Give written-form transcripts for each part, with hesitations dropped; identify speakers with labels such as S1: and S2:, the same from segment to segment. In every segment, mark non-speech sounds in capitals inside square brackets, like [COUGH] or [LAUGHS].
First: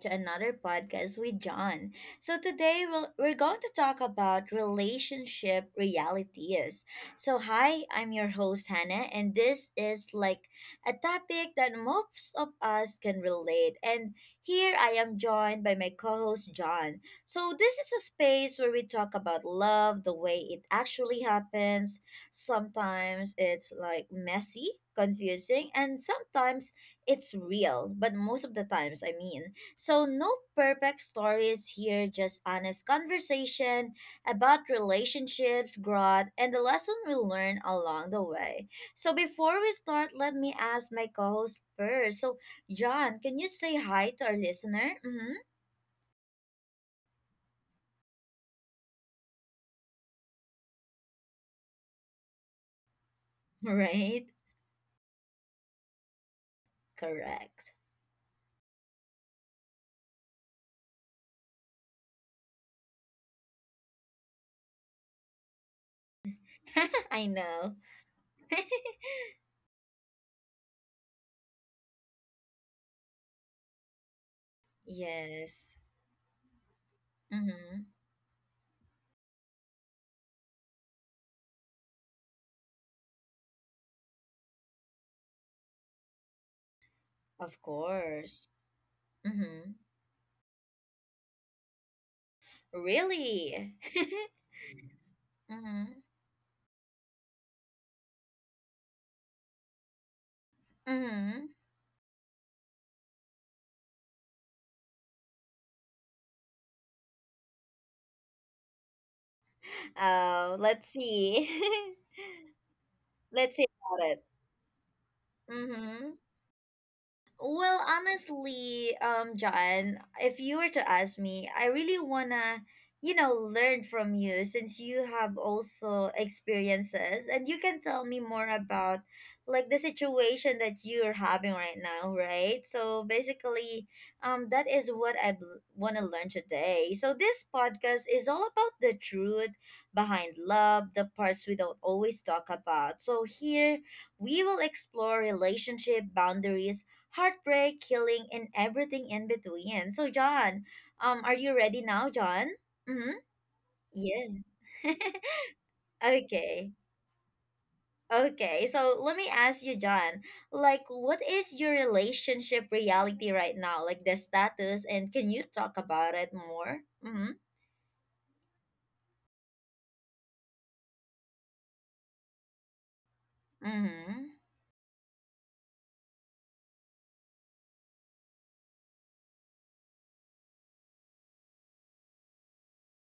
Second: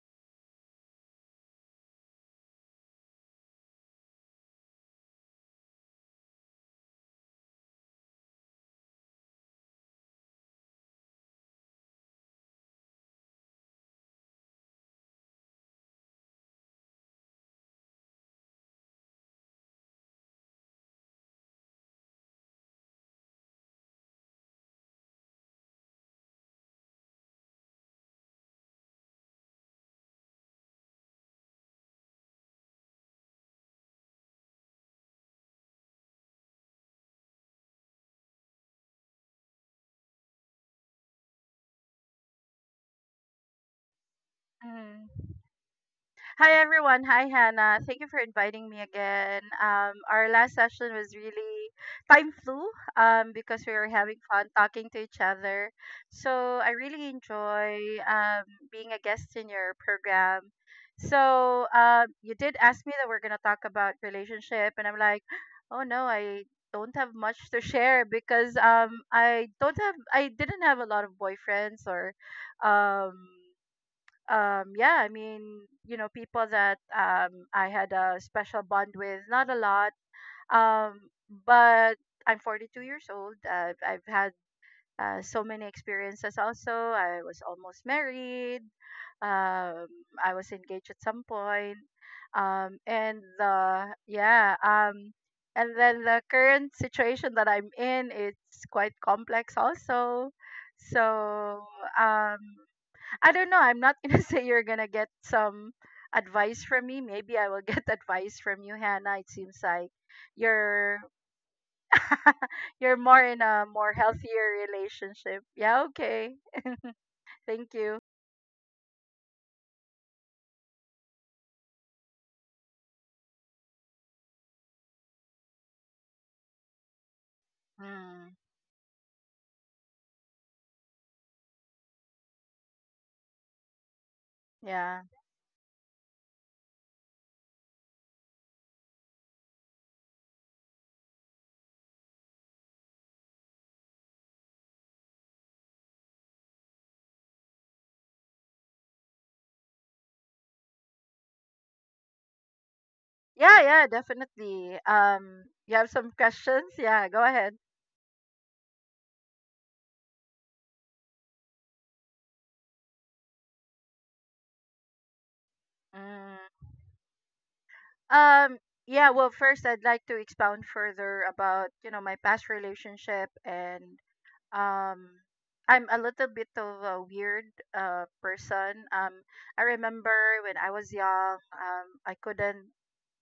S1: to another podcast with John. So, today we're going to talk about relationship realities. So, hi, I'm your host, Hannah, and this is like a topic that most of us can relate. And here I am joined by my co host, John. So, this is a space where we talk about love, the way it actually happens. Sometimes it's like messy, confusing, and sometimes it's real, but most of the times, I mean. So, no perfect stories here, just honest conversation about relationships, growth, and the lesson we learn along the way. So, before we start, let me ask my co host first. So, John, can you say hi to our listener?
S2: Mm.
S1: Mm-hmm.
S2: Hi everyone. Hi Hannah. Thank you for inviting me again. Our last session was really time flew because we were having
S1: Right?
S2: fun talking to each other. So I really
S1: Correct.
S2: enjoy um, being a guest in your program. So you did ask me that we're gonna talk about relationship, and I'm like, oh no, I don't
S1: [LAUGHS]
S2: have
S1: I
S2: much to
S1: know.
S2: share because
S1: [LAUGHS]
S2: I didn't have a lot of boyfriends or um yeah, I mean,
S1: Yes.
S2: you know, people that I
S1: Mm-hmm.
S2: had a special bond with, not a lot. Um but I'm 42 years old. I've had so many experiences. Also, I was
S1: Of
S2: almost
S1: course.
S2: married.
S1: Mm-hmm.
S2: um I was engaged at some point. um and
S1: Really?
S2: uh
S1: [LAUGHS]
S2: yeah um and
S1: Mm-hmm.
S2: then the current situation that I'm in, it's quite complex also.
S1: Mm-hmm.
S2: So um I don't know. I'm not gonna [LAUGHS] say you're gonna get some advice from me. Maybe I will get [LAUGHS] advice from you, Hannah. It seems like
S1: Oh, let's
S2: you're
S1: see.
S2: [LAUGHS] you're more
S1: [LAUGHS]
S2: in
S1: Let's
S2: a
S1: see
S2: more
S1: about it.
S2: healthier relationship. Yeah,
S1: Mm-hmm.
S2: okay. Thank
S1: Well,
S2: you.
S1: honestly, John, if you were to ask me, I really wanna, learn from you since you have also experiences and you can tell me
S2: Hmm.
S1: more about like the situation that you're having right now, right? So basically, that is
S2: Yeah.
S1: what I wanna learn today. So this podcast is all about the truth behind love, the parts we don't always talk about. So here we will explore relationship boundaries, heartbreak, healing, and everything in between. So, John, are you ready now, John? Mm-hmm.
S2: Yeah, yeah,
S1: Yeah.
S2: definitely.
S1: [LAUGHS]
S2: You have some questions?
S1: Okay.
S2: Yeah, go ahead.
S1: Okay. So let me ask you, John, like what is your relationship reality right now? Like the status, and can you talk about it
S2: Mm.
S1: more? Mm-hmm.
S2: Um, yeah, well, first I'd like to expound further about, you know, my past relationship. And
S1: Mm-hmm.
S2: um I'm a little bit of a weird person. I remember when I was young, I couldn't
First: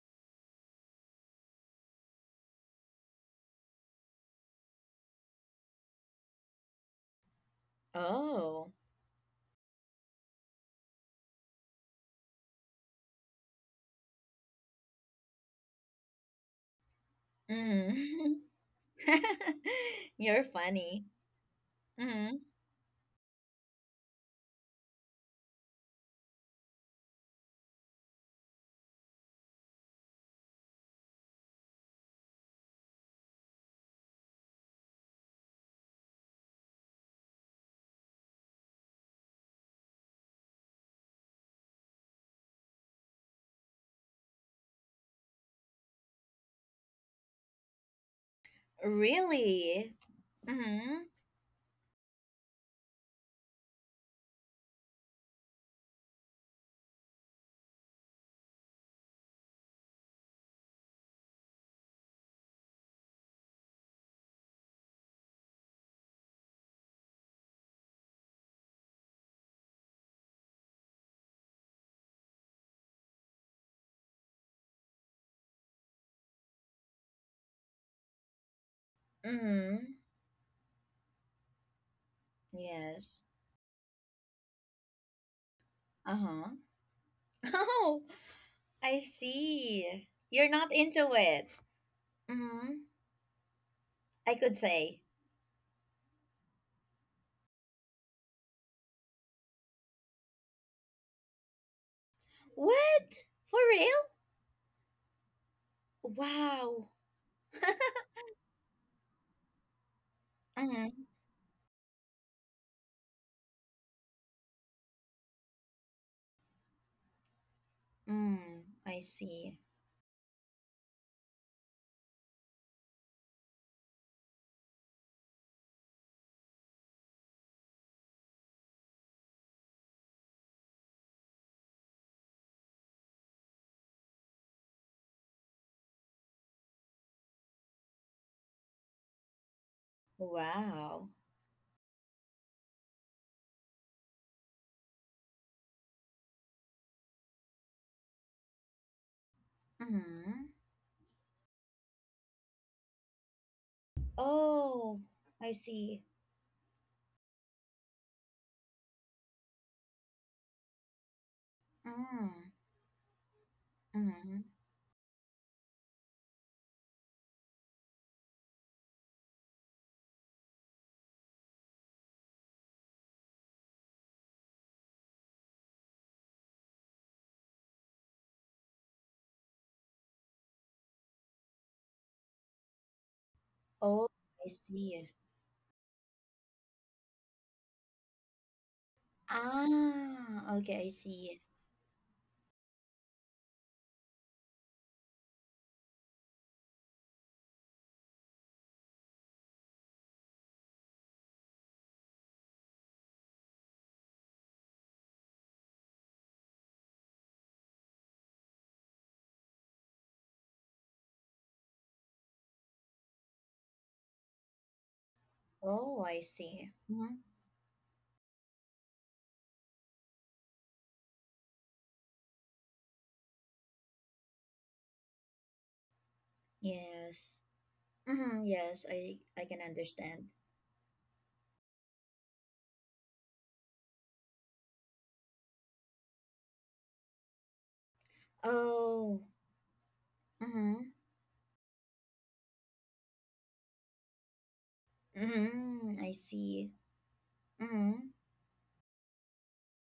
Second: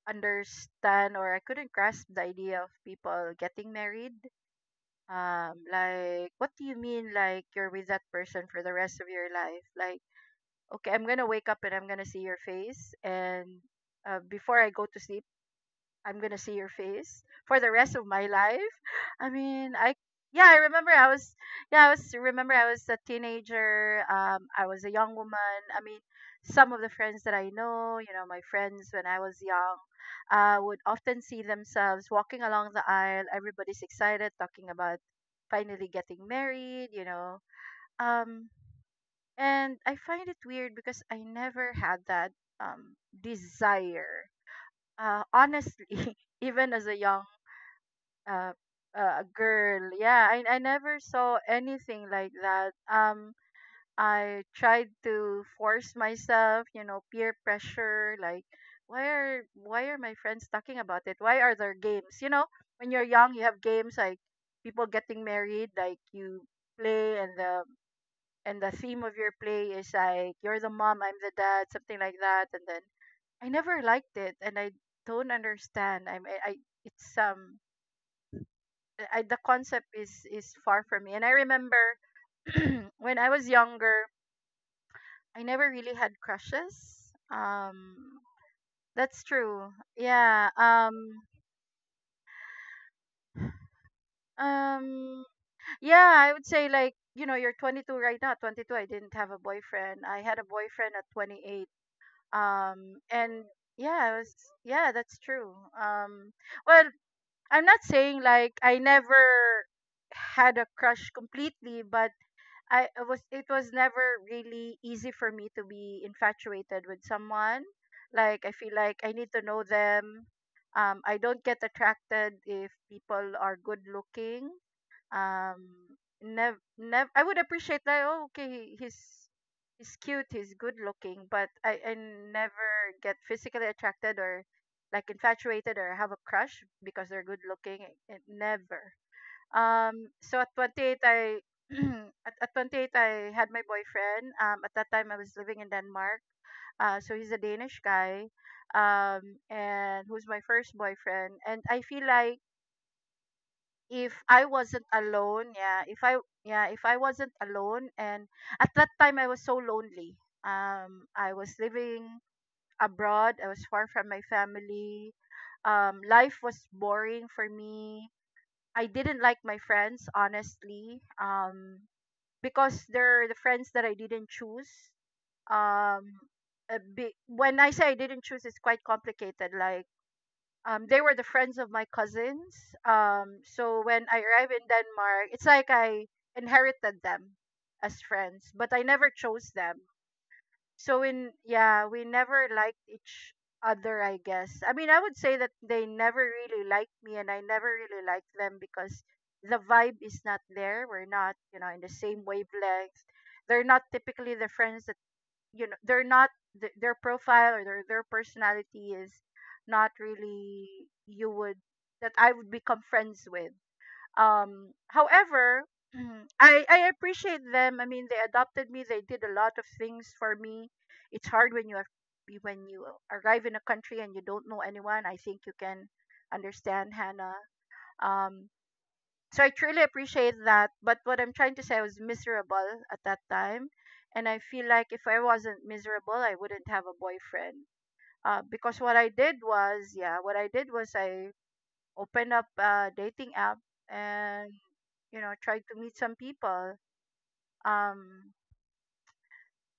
S2: understand, or I couldn't grasp the idea of people getting married. Um, like what do you mean, like you're with that person for
S1: Oh.
S2: the rest of your life? Like, okay, I'm going to wake up and I'm going to see your face, and before I go to sleep I'm gonna see your face for the rest of my
S1: Mm-hmm.
S2: life. I
S1: [LAUGHS]
S2: mean, I
S1: You're
S2: Yeah, I remember
S1: funny.
S2: I was yeah,
S1: Mm-hmm.
S2: I was a teenager. I was a young woman. I mean, some of the friends that I know, you know, my friends when I was young, would often see themselves walking along the aisle. Everybody's excited, talking about finally getting married. You know, um, and I find it weird because I never had that um desire. Honestly, [LAUGHS] even as a young uh, a girl.
S1: Really?
S2: Yeah, I never
S1: Mm-hmm.
S2: saw anything like that. I tried to force myself, you know, peer pressure. Like, why are my friends talking about it? Why are there games? You know, when you're young, you have games like people getting married. Like you play, and the theme of your play is like you're the mom, I'm the dad, something like that. And then I never liked it, and I don't understand. I'm I It's the
S1: Mm-hmm.
S2: concept is far from me. And I remember [CLEARS THROAT] when
S1: Yes.
S2: I was younger, I never really had
S1: Uh-huh.
S2: crushes.
S1: [LAUGHS] Oh, I
S2: That's true.
S1: see. You're
S2: Yeah.
S1: not into it. Mm-hmm. I could say.
S2: Um. Yeah, I would say, like, you know, you're 22 right now. 22. I didn't have a boyfriend. I had a boyfriend at 28.
S1: What?
S2: And
S1: For real?
S2: yeah, I was. Yeah, that's true. Um. Well,
S1: Wow.
S2: I'm not saying like I never had a
S1: Mm-hmm.
S2: crush completely, but I was it was never really easy for me to be infatuated with someone. Like, I
S1: Mm,
S2: feel
S1: I
S2: like I need to
S1: see.
S2: know them. I don't get attracted if people are good looking. Um, nev nev I would appreciate that. Oh, okay, he's he's cute, he's good looking, but I never get physically attracted or like infatuated or have a crush because they're good looking. Never. So at 28,
S1: Wow.
S2: I [CLEARS THROAT] at 28, I had my boyfriend. At that time, I was living in Denmark. So he's a Danish guy, and who's my
S1: Mm-hmm.
S2: first boyfriend. And I feel like if I wasn't
S1: Oh, I
S2: alone,
S1: see.
S2: yeah, if I wasn't alone, and at that time I was so lonely. I was living
S1: Mm,
S2: abroad. I was far from my
S1: mm-hmm.
S2: family. Life was boring for me. I didn't like my friends, honestly, because they're the friends that I didn't choose. Um, when I say I didn't choose, it's quite complicated. Like, they were the friends of my cousins. So
S1: Oh,
S2: when I
S1: I
S2: arrived in
S1: see.
S2: Denmark, it's like I inherited them as friends, but I never chose them.
S1: Ah, okay, I
S2: We,
S1: see.
S2: yeah, we never liked each other, I guess. I mean, I would say that they never really liked me and I never really liked them because the vibe is not there. We're not, you know, in the same wavelength. They're not typically the friends that, you know, they're not their profile or their personality is not really you would that I would become friends with. Um, however, [CLEARS THROAT]
S1: Oh, I
S2: mm, I
S1: see.
S2: I
S1: Mm-hmm.
S2: appreciate them. I mean, they adopted me. They did a lot of things for me. It's hard when you are when you arrive in a country and you don't know anyone. I think you can understand, Hannah.
S1: Yes. Mm-hmm.
S2: Um,
S1: Yes, I
S2: so I
S1: can
S2: truly
S1: understand.
S2: appreciate that. But what I'm trying to say, I was miserable at that time, and I feel like if I wasn't miserable, I wouldn't have a boyfriend. Because
S1: Oh,
S2: what I did
S1: mm-hmm.
S2: was I open up a dating app and, you know, try to meet
S1: Mm-hmm. I
S2: some
S1: see.
S2: people.
S1: Mhm.
S2: Um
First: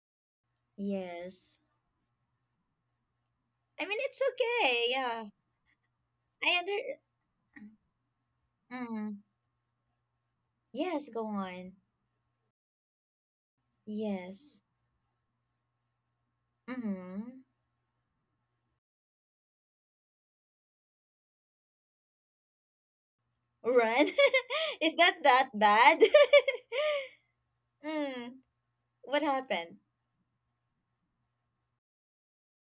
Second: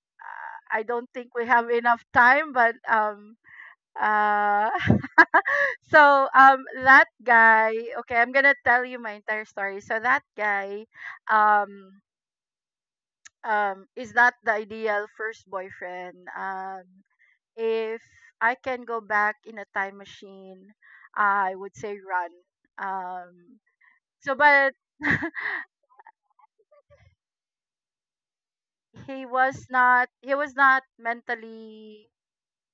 S2: I don't think we
S1: Yes.
S2: have enough time, but
S1: I mean, it's
S2: uh
S1: okay. Yeah.
S2: [LAUGHS] so
S1: I under.
S2: that guy, okay, I'm gonna tell you my
S1: Mm.
S2: entire story. So that guy
S1: Yes, go on.
S2: um is not the
S1: Yes.
S2: ideal first boyfriend.
S1: Mm-hmm.
S2: If I can go back in a time machine, I would say run. Um
S1: Run?
S2: so but
S1: [LAUGHS] Is that that
S2: [LAUGHS]
S1: bad? [LAUGHS] Mm. What happened?
S2: he was not mentally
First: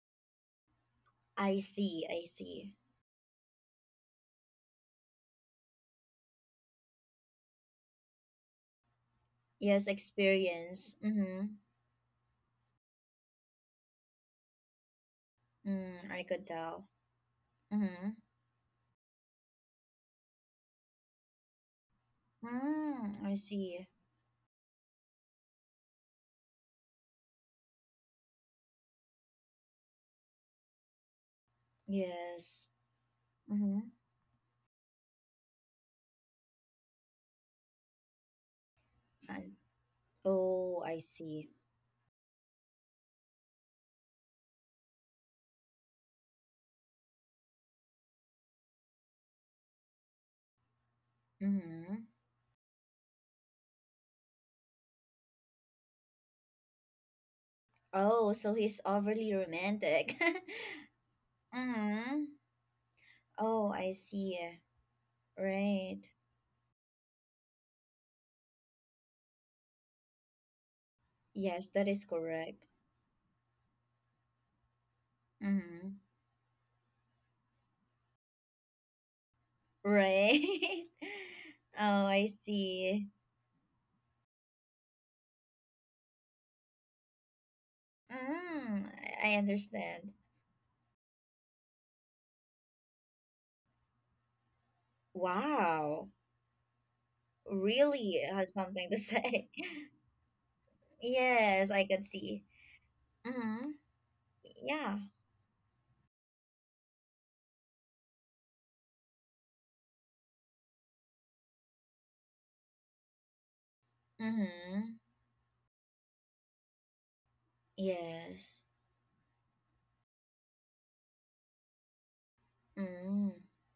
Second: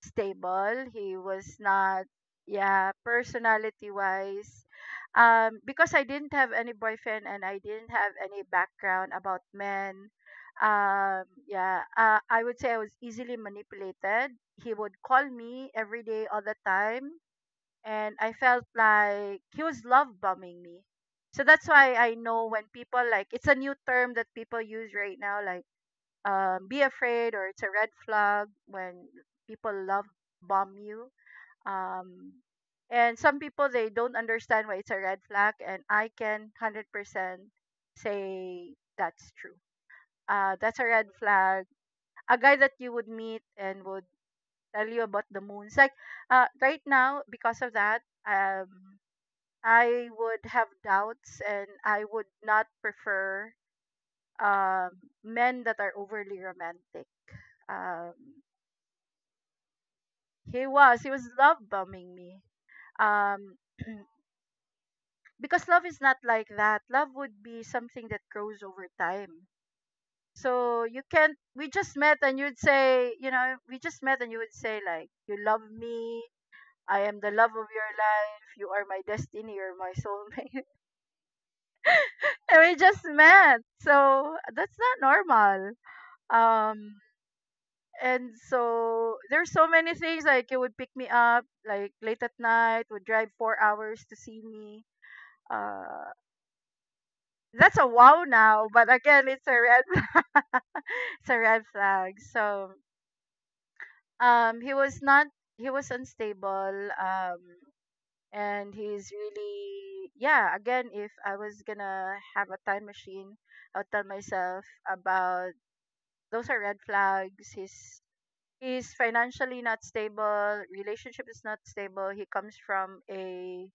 S2: stable. He
S1: I
S2: was not
S1: see. I see.
S2: Yeah, personality wise. Because I didn't have any boyfriend and I didn't have any background about
S1: Yes,
S2: men,
S1: experience. Mm-hmm.
S2: yeah I would say I was easily manipulated. He would call me every
S1: Mm, I
S2: day, all
S1: could
S2: the
S1: tell.
S2: time,
S1: Mm-hmm.
S2: and I felt like he was love bombing me. So that's why I know when people,
S1: Mm,
S2: like,
S1: I
S2: it's a new
S1: see.
S2: term that people use right now, like, be afraid, or it's a red flag when people love bomb you. Um,
S1: Yes.
S2: and some people
S1: Mm-hmm.
S2: they don't understand why it's a red flag, and I can 100% say that's
S1: And
S2: true. That's
S1: oh,
S2: a
S1: I
S2: red
S1: see.
S2: flag. A guy that you would meet and would tell you about the moons. Like, right now, because of that, um, I would have doubts and
S1: Mm-hmm.
S2: I would not prefer um, men that are overly romantic. um
S1: Oh, so he's overly romantic.
S2: He was. He was
S1: [LAUGHS]
S2: love bombing
S1: Mm-hmm.
S2: me. Um,
S1: Oh,
S2: [CLEARS THROAT]
S1: I see. Eh,
S2: because love is
S1: right.
S2: not like that. Love would be something that grows over time. So you can't.
S1: Yes,
S2: We
S1: that
S2: just
S1: is
S2: met, and you'd
S1: correct.
S2: say, you know, we just met, and you would say, like, you love
S1: Mm-hmm.
S2: me. I am the love of your life. You are my destiny. You're my
S1: Right. [LAUGHS]
S2: soulmate.
S1: Oh, I
S2: [LAUGHS] And we just
S1: see.
S2: met. So that's not normal. Um, and
S1: Mm,
S2: so
S1: I
S2: there's so many
S1: understand.
S2: things like it would pick me up like late at night, would drive 4 hours to see me.
S1: Wow.
S2: Uh, that's a
S1: Really
S2: wow
S1: has
S2: now,
S1: something
S2: but
S1: to
S2: again,
S1: say.
S2: it's a
S1: [LAUGHS]
S2: red [LAUGHS] it's a red
S1: Yes, I can
S2: flag.
S1: see.
S2: So
S1: Mm-hmm.
S2: he
S1: Yeah.
S2: was not he was unstable. And he's really, yeah. Again, if I was gonna have a time machine, I'll tell myself
S1: Mm-hmm.
S2: about those are red flags.
S1: Yes.
S2: He's financially not stable. Relationship is not stable. He comes from
S1: Mm-hmm.
S2: a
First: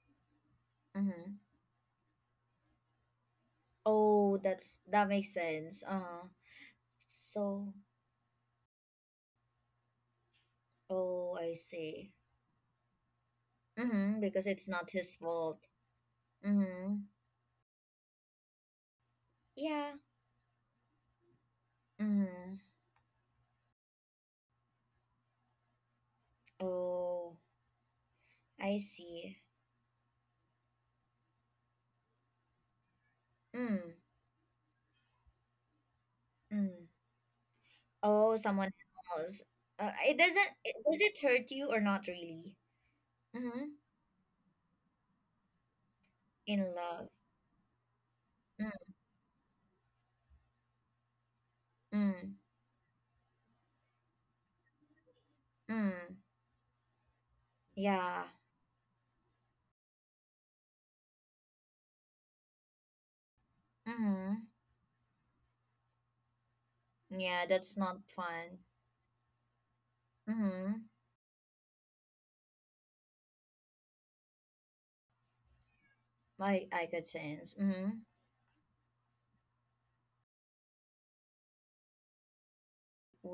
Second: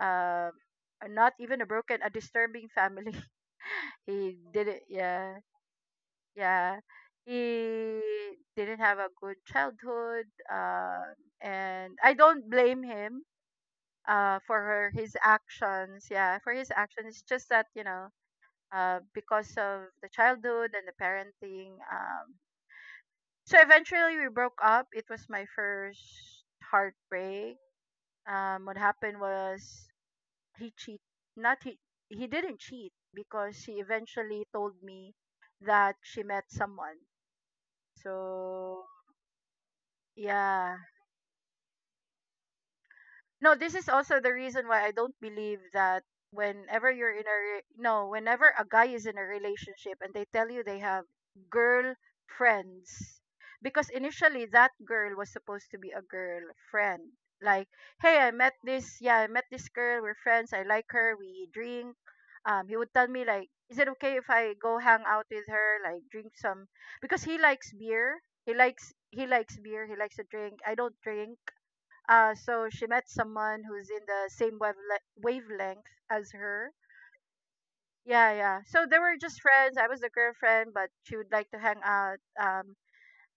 S2: um not
S1: Mm-hmm.
S2: even a broken, a disturbing family. [LAUGHS] he
S1: Oh, that's
S2: didn't
S1: that makes
S2: yeah
S1: sense. Uh-huh.
S2: yeah
S1: So,
S2: he didn't have a good childhood, um
S1: oh, I
S2: and I
S1: see.
S2: don't blame him
S1: Mm-hmm, because
S2: for
S1: it's
S2: her
S1: not
S2: his
S1: his fault.
S2: actions.
S1: Mm-hmm.
S2: It's just that, you know, because of
S1: Yeah.
S2: the childhood and the parenting.
S1: Mm.
S2: So eventually we broke up. It was my first
S1: Oh,
S2: heartbreak. What
S1: I
S2: happened
S1: see.
S2: was he cheat, not he he didn't cheat, because she
S1: Mm.
S2: eventually told me that she met
S1: Mm.
S2: someone.
S1: Oh, someone
S2: So
S1: else. It doesn't.
S2: yeah,
S1: Does it hurt you or not really?
S2: no,
S1: Mm-hmm.
S2: this is also the reason why I don't believe that
S1: In
S2: whenever
S1: love.
S2: you're in a re- no whenever a
S1: Mm.
S2: guy is in a relationship and they tell you they have girl
S1: Mm.
S2: friends, because initially that girl was supposed to be a
S1: Mm.
S2: girl friend. Like, hey,
S1: Yeah.
S2: I met this girl, we're friends, I like her, we drink. He would tell me, like, is it okay if
S1: Mm-hmm.
S2: I go hang out with her, like drink some, because he
S1: Yeah,
S2: likes
S1: that's not
S2: beer.
S1: fun.
S2: He likes beer, he likes to drink, I
S1: Mm-hmm.
S2: don't drink. Uh, so she met someone who's in the same wavelength as
S1: I
S2: her.
S1: I could sense. Mm-hmm.
S2: Yeah, yeah. So they were just friends. I was the girlfriend, but she would like to hang out.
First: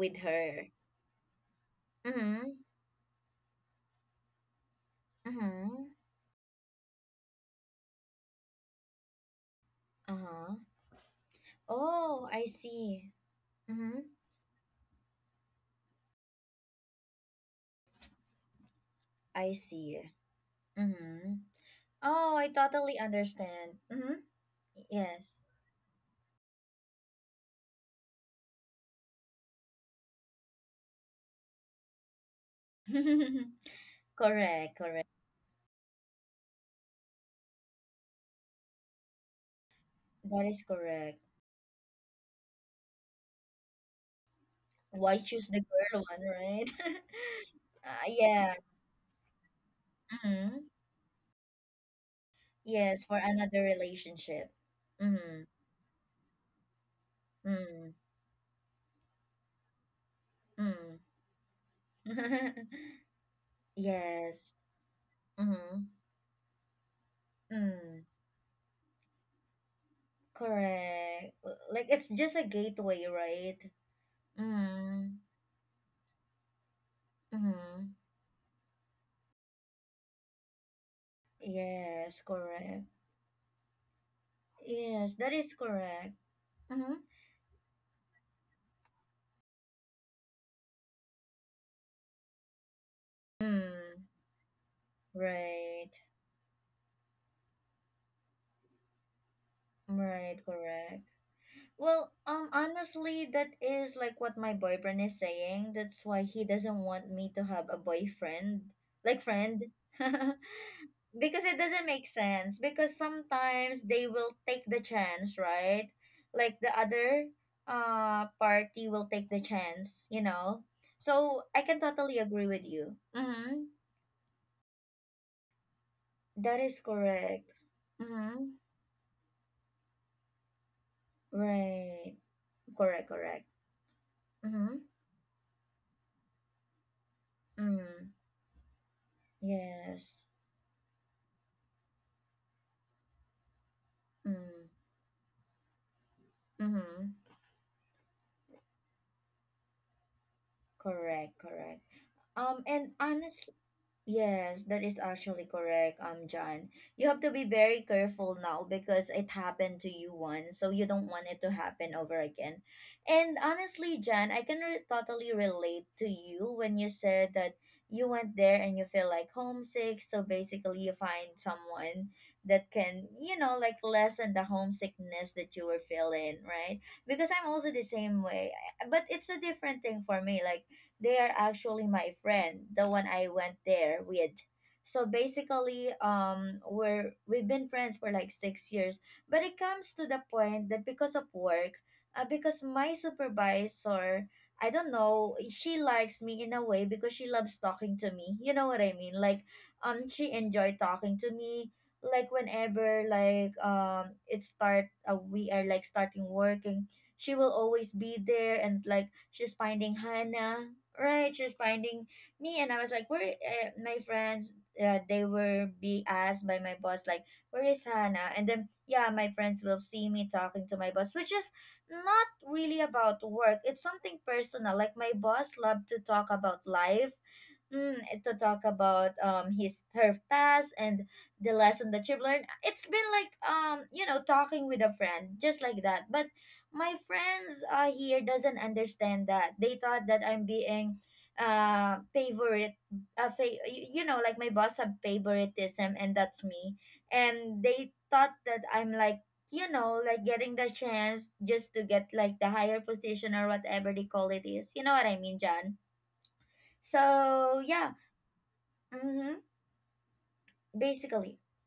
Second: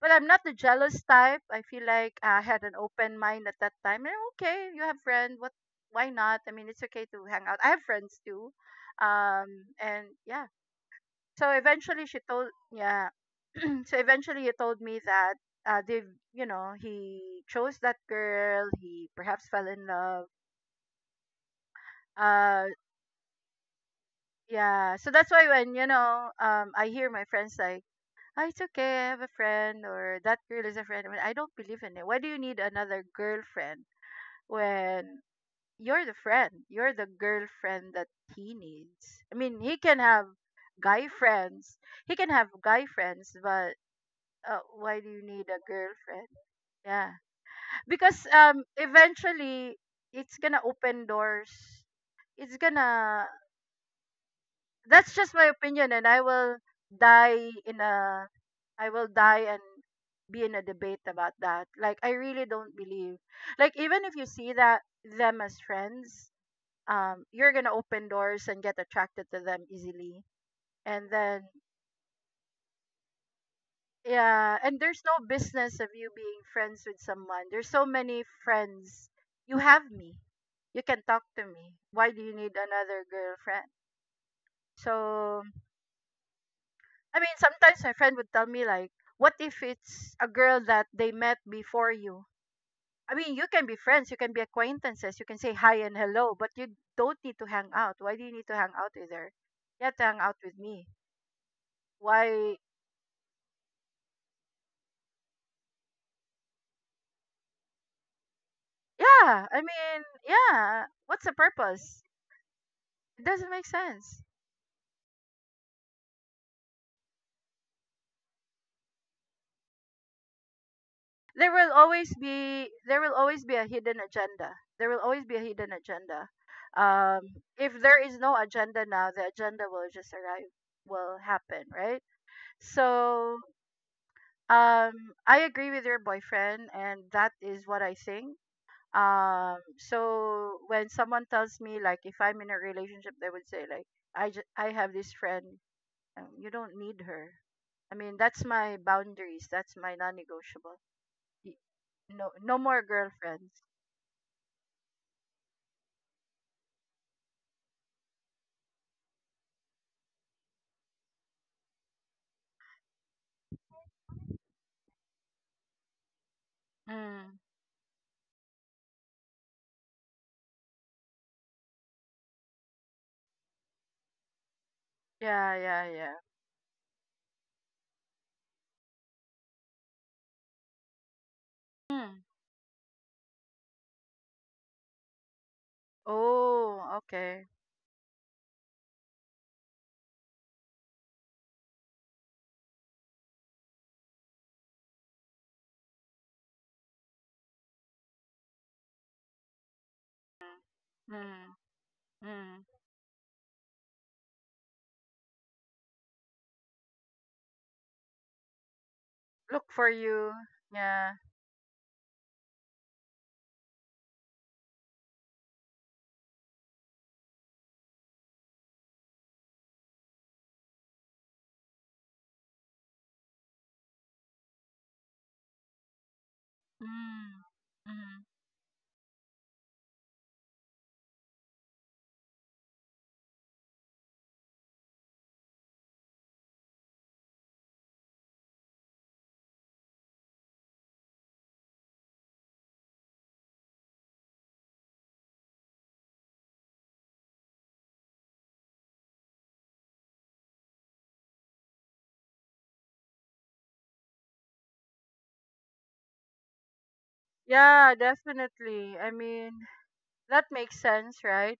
S2: But I'm not the
S1: her.
S2: jealous type. I feel like I had
S1: Mm-hmm.
S2: an open mind at that time. Eh, okay, you have friend. What?
S1: Mm-hmm.
S2: Why not? I mean, it's okay to hang out. I have friends too. And yeah.
S1: Uh-huh.
S2: So eventually, she
S1: Oh, I
S2: told. Yeah.
S1: see.
S2: [CLEARS THROAT] So
S1: Mm-hmm.
S2: eventually, he told me that uh, they, he chose that girl. He perhaps
S1: I
S2: fell in
S1: see.
S2: love.
S1: Mm-hmm. Oh, I
S2: Uh,
S1: totally understand. Mm-hmm.
S2: yeah. So that's
S1: Yes.
S2: why when I hear my friends like, "Ah, it's okay. I have a friend," or "That girl is a friend." I mean, I don't believe in it. Why do you need another
S1: [LAUGHS]
S2: girlfriend
S1: Correct, correct.
S2: when you're the friend? You're the girlfriend that he needs. I mean, he can have
S1: That is
S2: guy
S1: correct.
S2: friends. He can have guy friends, but why do
S1: Why
S2: you need
S1: choose
S2: a
S1: the girl one,
S2: girlfriend?
S1: right?
S2: Yeah,
S1: [LAUGHS] uh,
S2: because
S1: yeah.
S2: eventually, it's gonna
S1: Mm-hmm.
S2: open doors, it's
S1: Yes, for
S2: gonna
S1: another relationship.
S2: that's just
S1: Mm-hmm.
S2: my opinion, and die in
S1: Mm-hmm.
S2: a I will die and be in a debate about that. Like, I really
S1: Mm.
S2: don't
S1: [LAUGHS]
S2: believe, like, even if you
S1: Yes.
S2: see that them as
S1: Mm-hmm.
S2: friends, you're gonna
S1: Mm.
S2: open doors and get attracted to them easily. And
S1: Correct.
S2: then,
S1: Like it's just a gateway, right?
S2: yeah, and there's
S1: Mm-hmm.
S2: no business of you being friends with someone. There's so
S1: Mm-hmm.
S2: many friends. You have me. You can talk to me. Why do
S1: Yes,
S2: you need
S1: correct.
S2: another girlfriend?
S1: Yes, that
S2: So
S1: is correct. Mm-hmm.
S2: I mean, sometimes my friend would tell me like, "What if it's a girl that they met before you?" I mean, you can be
S1: Mm.
S2: friends, you can be acquaintances, you can say hi
S1: Right.
S2: and hello, but you don't need to hang out. Why do you need to hang out with her? You have to hang
S1: Right,
S2: out with me.
S1: correct. Well,
S2: Why?
S1: honestly, that is like what my boyfriend is saying. That's why he doesn't want me to have a boyfriend, like
S2: Yeah,
S1: friend,
S2: I
S1: [LAUGHS]
S2: mean, yeah. What's the
S1: because it doesn't
S2: purpose?
S1: make sense. Because
S2: It doesn't make
S1: sometimes they
S2: sense.
S1: will take the chance, right? Like the other party will take the chance. So
S2: There
S1: I
S2: will
S1: can
S2: always
S1: totally agree with
S2: be
S1: you.
S2: there will always be a
S1: Mm-hmm.
S2: hidden agenda. There will always be a hidden agenda.
S1: That is
S2: Um,
S1: correct.
S2: if there is no
S1: Mm-hmm.
S2: agenda now, the agenda will just arrive, will happen, right?
S1: Right. Correct.
S2: So,
S1: Correct. Mm-hmm.
S2: um, I agree with your boyfriend, and that is what I
S1: Mm.
S2: think.
S1: Yes.
S2: So when someone tells me like, if I'm in a relationship, they would say like, I just
S1: Mm.
S2: I have this friend, you don't need
S1: Mm-hmm.
S2: her. I mean, that's my boundaries. That's my non-negotiable.
S1: Correct,
S2: Y-
S1: correct.
S2: No, no
S1: Um,
S2: more
S1: and
S2: girlfriends.
S1: honestly, yes, that is actually correct, John. You have to be very careful now because it happened to you once, so you don't want it to happen over again. And honestly, John, I can totally relate to you when you said
S2: Mm,
S1: that you went there and you feel like homesick. So basically, you find someone that can, like lessen the homesickness
S2: yeah,
S1: that you were
S2: yeah, yeah.
S1: feeling, right? Because I'm also the same way, but it's a different thing for me. Like they are actually my
S2: Mm.
S1: friend, the one I went there with. So basically,
S2: Oh,
S1: we're
S2: okay.
S1: we've been friends for like 6 years. But it comes to the point that because of work, because my supervisor, I don't know, she likes me in a way because she loves talking to me. You know what I mean? Like, she enjoyed talking to
S2: Mm,
S1: me like
S2: mm.
S1: whenever, like it start, we are like starting working. She will always be there, and like she's
S2: Look for
S1: finding
S2: you.
S1: Hannah.
S2: Yeah.
S1: Right? She's finding me, and I was like, where? My friends, they were be asked by my boss, like, where is Hannah? And then, yeah, my friends will see me talking to my boss, which is not really about work. It's something personal. Like, my boss loved to talk about life,
S2: Mm, mm.
S1: to talk about his her past and the lesson that she learned. It's been like, talking with a friend just like that. But my friends here doesn't understand that. They thought that I'm being favorite, like my boss have favoritism and that's me, and they thought that I'm like, getting the chance just to get like the higher position or whatever they call it is. You know what I mean, John? So, yeah.
S2: Yeah, definitely. I
S1: Mm-hmm.
S2: mean, that makes sense,
S1: Basically.
S2: right?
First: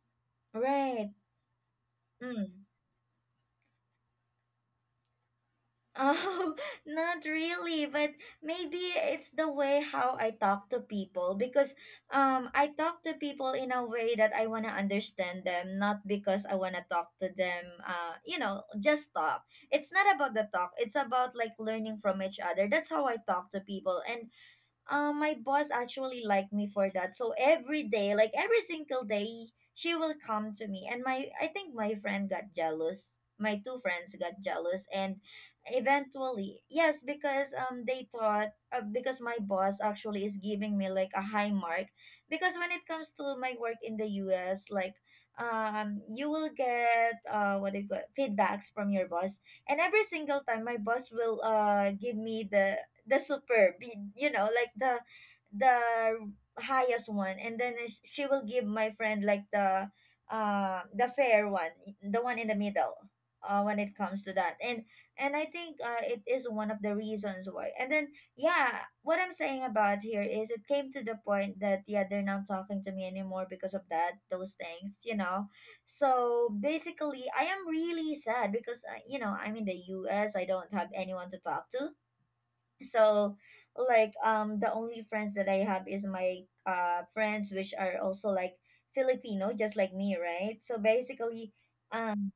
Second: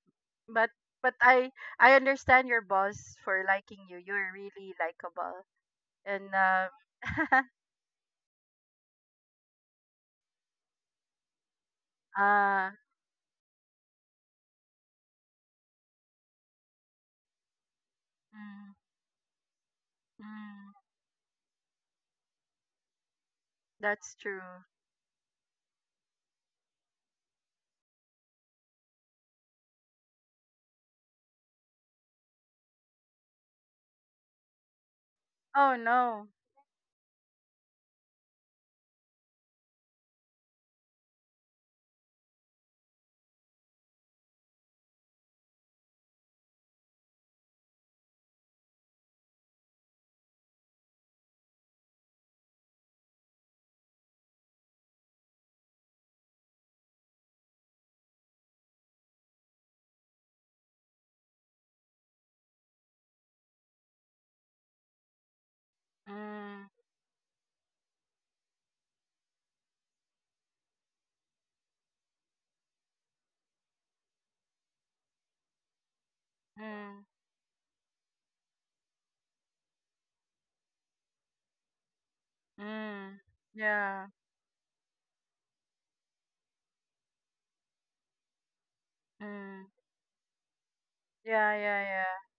S2: But
S1: Right.
S2: but I I understand your
S1: Mm.
S2: boss for liking you. You're really likable. And
S1: Oh, [LAUGHS] not
S2: [LAUGHS]
S1: really, but maybe it's the way how I talk to people, because
S2: ah
S1: I talk to people in a way that I want to understand them, not because I want to talk to them,
S2: mm,
S1: just talk. It's not about the
S2: mm,
S1: talk. It's about like learning from each other. That's how I talk to people.
S2: that's
S1: And
S2: true.
S1: Uh, my boss actually liked me for that. So every day, like every single day, she will come to me. And my I think my friend got jealous. My two friends got jealous, and
S2: Oh no.
S1: eventually, yes, because they thought, because my boss actually is giving me like a high mark, because when it comes to my work in the US, like, you will get, what do you call it, feedbacks from your boss, and every single time my boss will give me the super be you know like the the highest one, and then she will give my friend like the, the fair one, the one in the middle, when it comes to that. And and I think it is
S2: Mm,
S1: one of the reasons why. And then, yeah, what I'm saying about here is, it came to the point that, yeah, they're not talking to me anymore because of that, those things, you know. So
S2: mm,
S1: basically, I am really sad because, I'm in the U. S. I don't have anyone to talk to.
S2: mm.
S1: So,
S2: Yeah.
S1: like, the only friends that I have is my friends, which are also like Filipino
S2: Mm.
S1: just like me, right? So
S2: Yeah,
S1: basically,
S2: yeah, yeah.
S1: um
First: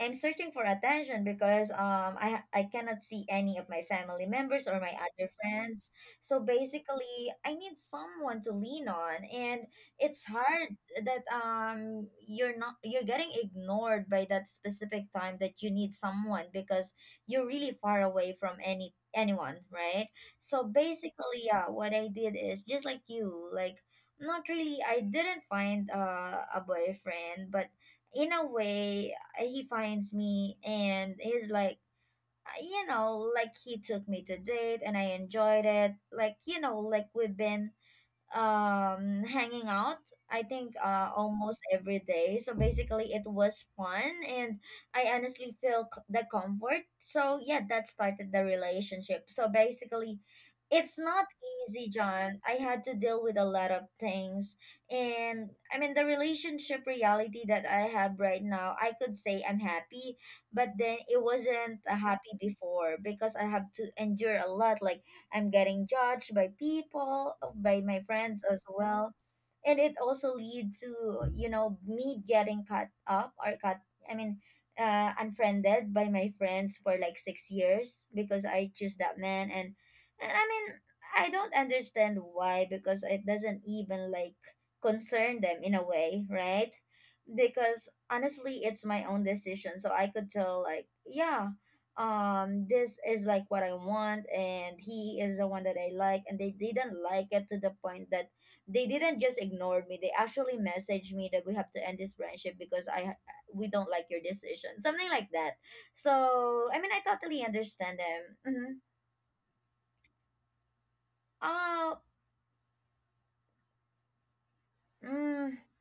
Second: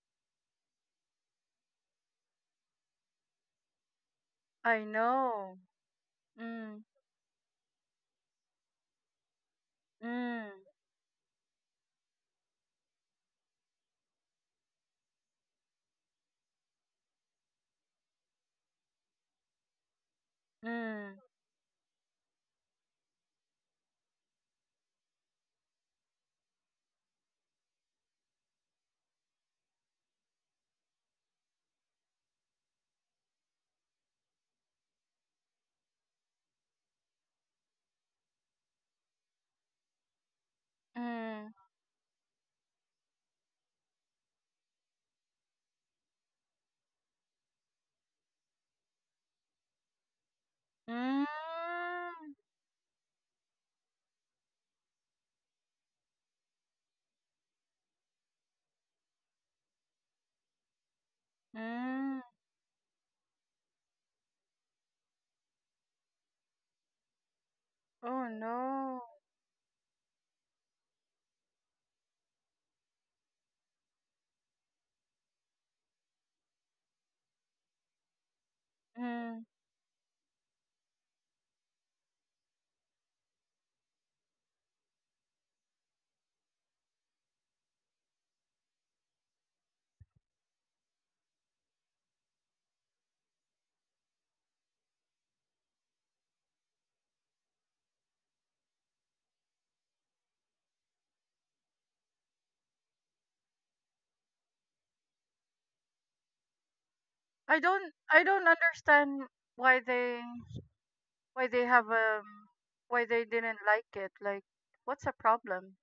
S1: I'm searching for attention because I cannot see any of my family members or
S2: I
S1: my other
S2: know.
S1: friends. So
S2: Mm,
S1: basically, I need someone to lean on, and it's
S2: mm,
S1: hard that, you're not you're getting ignored by that specific time that you need someone, because you're really far away from anyone, right? So
S2: mm,
S1: basically, yeah, what I did is just like you, like, not really. I didn't find, a boyfriend, but in a way, he finds me, and he's like, he took me to date, and I enjoyed it. Like, you know, like, we've been, hanging out, I think,
S2: mm,
S1: almost every day. So basically, it was fun, and I honestly feel, the comfort. So yeah, that started the relationship. So basically, it's
S2: mm,
S1: not easy, John. I had to deal with a lot of things, and I mean, the relationship reality that I have right now, I could say I'm happy, but then it wasn't,
S2: mm.
S1: happy before, because I have to endure a lot, like, I'm getting judged by people, by my
S2: Oh
S1: friends as
S2: no.
S1: well. And it also lead to, you know, me getting cut up or cut, I mean, unfriended by my friends for like 6 years, because I choose that
S2: Mm.
S1: man. And I mean, I don't understand why, because it doesn't even like concern them in a way, right? Because honestly, it's my own decision. So I could tell, like, yeah, this is like what I want, and he is the one that I like, and they didn't like it to the point that they didn't just ignore me. They actually messaged me that we have to end this friendship because I we don't like your decision, something like that. So I mean, I totally
S2: I don't
S1: understand
S2: I
S1: them.
S2: don't
S1: Mm-hmm.
S2: understand why they have, why they didn't like it. Like, what's the
S1: Oh,
S2: problem?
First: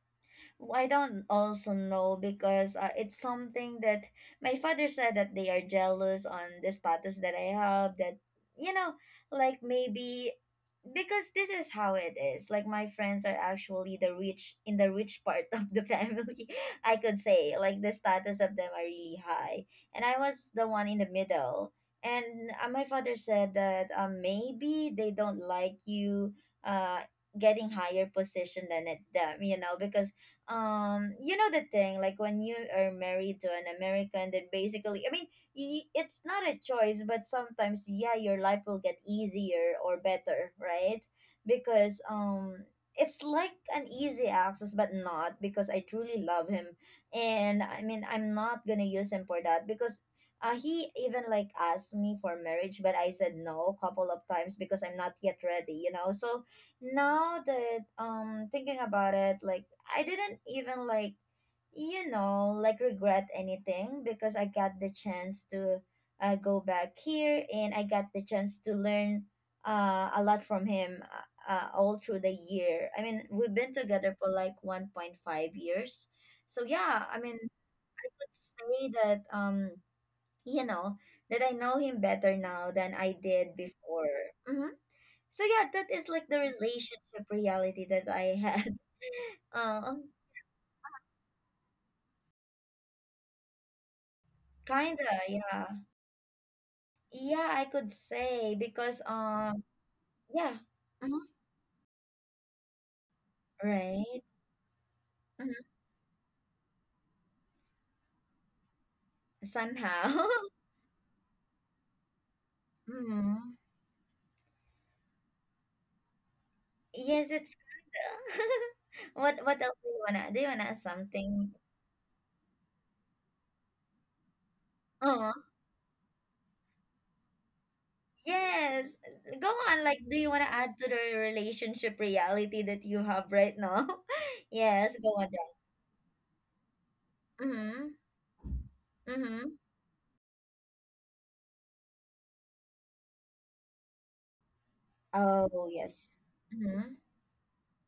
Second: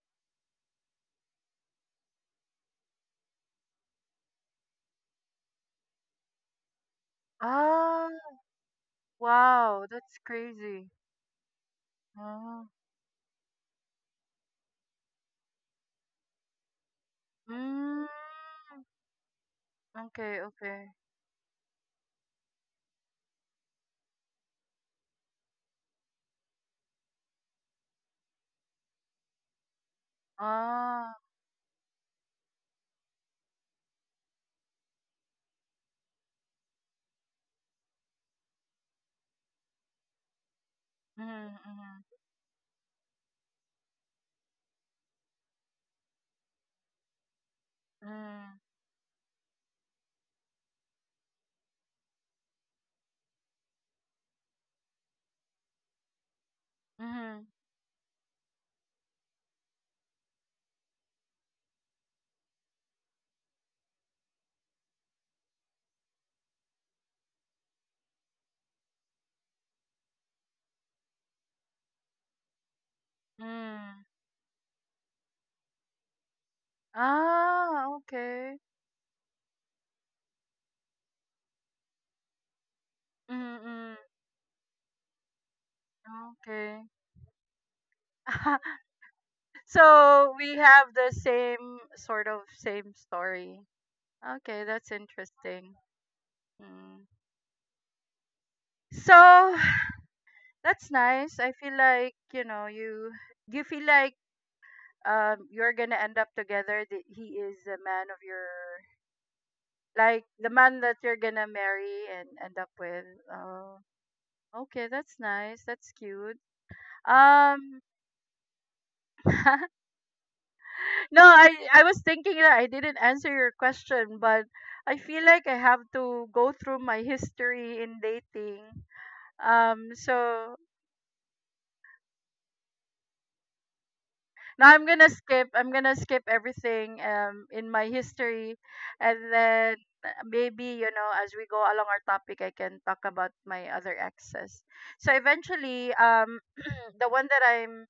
S1: I don't also know because it's something that my father said, that they are jealous on the status that I have.
S2: Oh
S1: You know, like,
S2: wow, that's
S1: maybe
S2: crazy.
S1: because this is how it is. Like,
S2: Oh.
S1: my friends are actually the rich in the rich part [LAUGHS] of the family. I could say like the
S2: Mm,
S1: status of them are really high, and I
S2: okay,
S1: was the one
S2: okay.
S1: in the middle. And my father said that maybe they don't like you Uh, getting higher position than them, because
S2: Ah.
S1: the thing, like, when you are married to an American, then basically, it's not a choice, but sometimes, yeah, your life will get easier or better, right?
S2: Mm, mm,
S1: Because it's like an easy access, but not because I truly love him. And I mean, I'm
S2: mm,
S1: not gonna use him for that, because he even like asked me for marriage, but I said no a couple of times because I'm not yet ready, so now
S2: mm,
S1: that, thinking about it, like, I didn't even like, like, regret anything, because I got the chance to go back here, and I got the chance to learn a lot from him all through the year. I mean, we've been
S2: mm.
S1: together for like 1.5 years. So yeah, I mean,
S2: Ah,
S1: I could
S2: okay.
S1: say that, you know that I know him better now than I
S2: Mm,
S1: did
S2: mm,
S1: before. Mhm. So yeah, that is like the
S2: okay.
S1: relationship reality that I had. [LAUGHS]
S2: [LAUGHS]
S1: Um,
S2: So we have the same, sort of same, story. Okay, that's
S1: Kinda, yeah.
S2: interesting. Mm.
S1: Yeah, I could say, because
S2: So, [SIGHS]
S1: yeah.
S2: that's
S1: Hmm.
S2: nice. I feel like, you feel like,
S1: Right. Hmm.
S2: you're gonna end up together. That he is the man of your
S1: Somehow.
S2: like the
S1: [LAUGHS]
S2: man that you're gonna marry and end up with.
S1: Hmm.
S2: Oh, okay, that's nice. That's cute.
S1: Yes, it's
S2: Um,
S1: [LAUGHS]
S2: [LAUGHS]
S1: what else, do you wanna add
S2: no, I
S1: something?
S2: I was thinking that I didn't answer your question, but I feel
S1: Oh,
S2: like I have to go through my history in dating.
S1: yes. Go on,
S2: Um,
S1: like, do you wanna
S2: so
S1: add to the relationship reality that you have right now? [LAUGHS]
S2: Now I'm
S1: Yes,
S2: gonna
S1: go on,
S2: skip.
S1: John.
S2: I'm gonna skip everything in my
S1: Mm-hmm.
S2: history, and
S1: Mm-hmm.
S2: then maybe, as we go along our topic, I can talk about my other exes. So
S1: Oh,
S2: eventually,
S1: yes. Mm-hmm.
S2: [CLEARS THROAT] the one that I'm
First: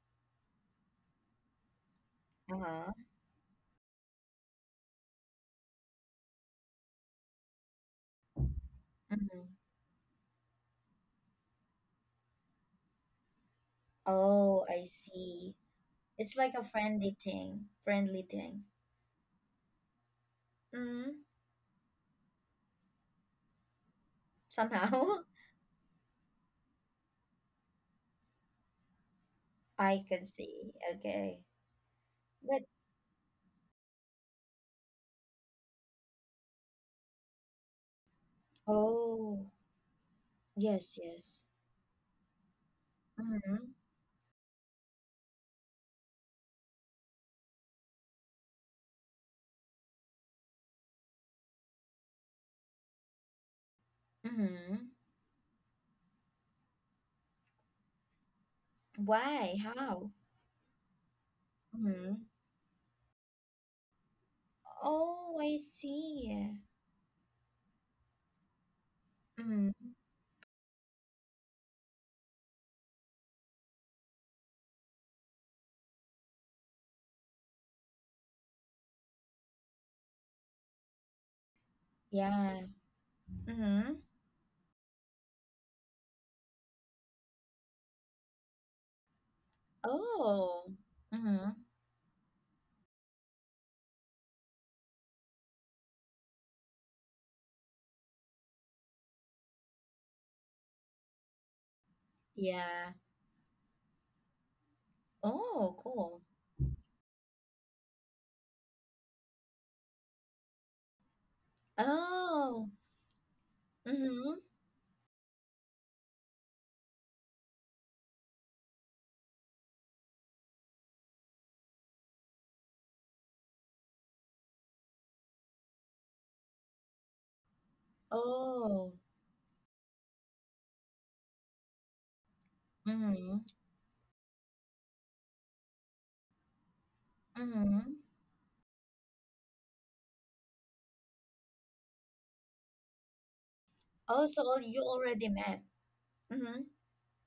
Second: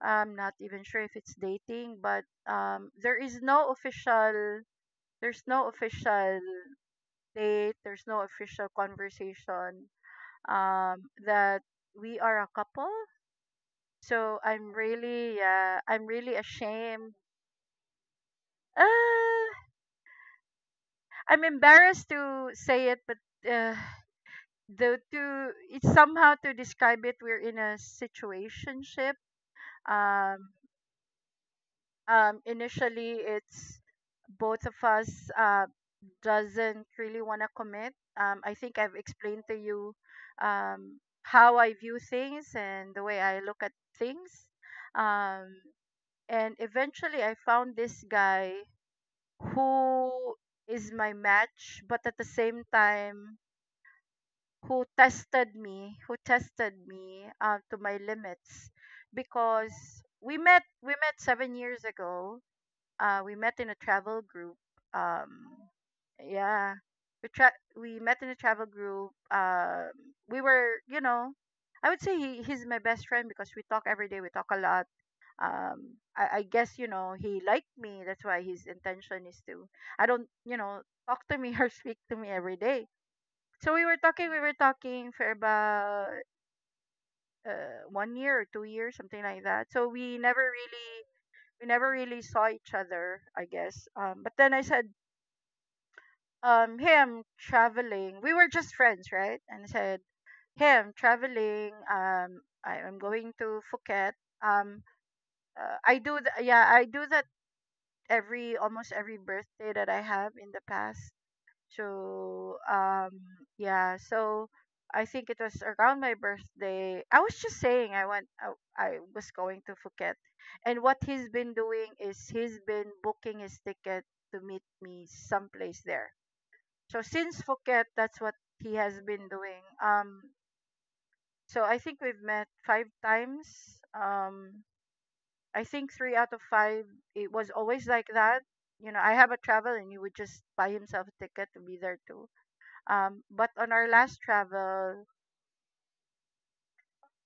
S2: I'm not even sure if it's dating, but
S1: Uh-huh.
S2: there is no official. There's no official date. There's no official
S1: Mm-hmm.
S2: conversation. That we are a couple. So
S1: Oh,
S2: I'm
S1: I
S2: really,
S1: see.
S2: uh, I'm
S1: It's
S2: really
S1: like a friendly
S2: ashamed.
S1: thing, friendly thing.
S2: Uh,
S1: Mm,
S2: I'm embarrassed to say it, but uh, the
S1: Somehow.
S2: to it's somehow to describe it. We're in a situationship.
S1: [LAUGHS] I can
S2: Um,
S1: see. Okay. But
S2: initially, it's both of us, uh, doesn't really want to commit. I think I've explained
S1: oh,
S2: to you
S1: yes, yes.
S2: how I view things and the way I
S1: Mm-hmm.
S2: look at things. Um, and eventually, I found this guy who is my match, but at the same time who
S1: Mm-hmm.
S2: tested me, to my limits,
S1: Why?
S2: because
S1: How?
S2: we met 7 years
S1: Mm-hmm.
S2: ago. We met in a travel group.
S1: Oh,
S2: Um,
S1: I see.
S2: yeah, we met in a travel group.
S1: Mm-hmm.
S2: We were, you know, I would say he's my best friend because we talk every day. We talk a lot. I guess he liked me. That's why his intention is to. I don't, talk to me [LAUGHS] or speak to me every
S1: Yeah.
S2: day. So we
S1: Mm-hmm.
S2: were talking, we were talking for about one year or 2 years, something like that. So we never
S1: Oh.
S2: really,
S1: Mm-hmm.
S2: we never really saw each other, I guess. But then I said, hey, I'm traveling. We were just friends, right? And I said, hey, I'm traveling.
S1: Yeah.
S2: I'm going to Phuket. Um,
S1: Oh, cool.
S2: yeah, I do that every almost every birthday that I have in the past. So
S1: Oh.
S2: yeah,
S1: Mm-hmm.
S2: I think it was around my birthday. I was just saying I was going to Phuket. And what he's been doing is he's been booking his ticket to meet me someplace there. So since Phuket, that's what he
S1: Oh.
S2: has been doing. So I think we've met five
S1: Mm-hmm.
S2: times. Um I think 3 out of 5 it was always
S1: Mm-hmm.
S2: like that. You know, I have a travel and he would just buy himself a ticket to be there too, but on our last
S1: Oh, so you
S2: travel,
S1: already met. Mm-hmm.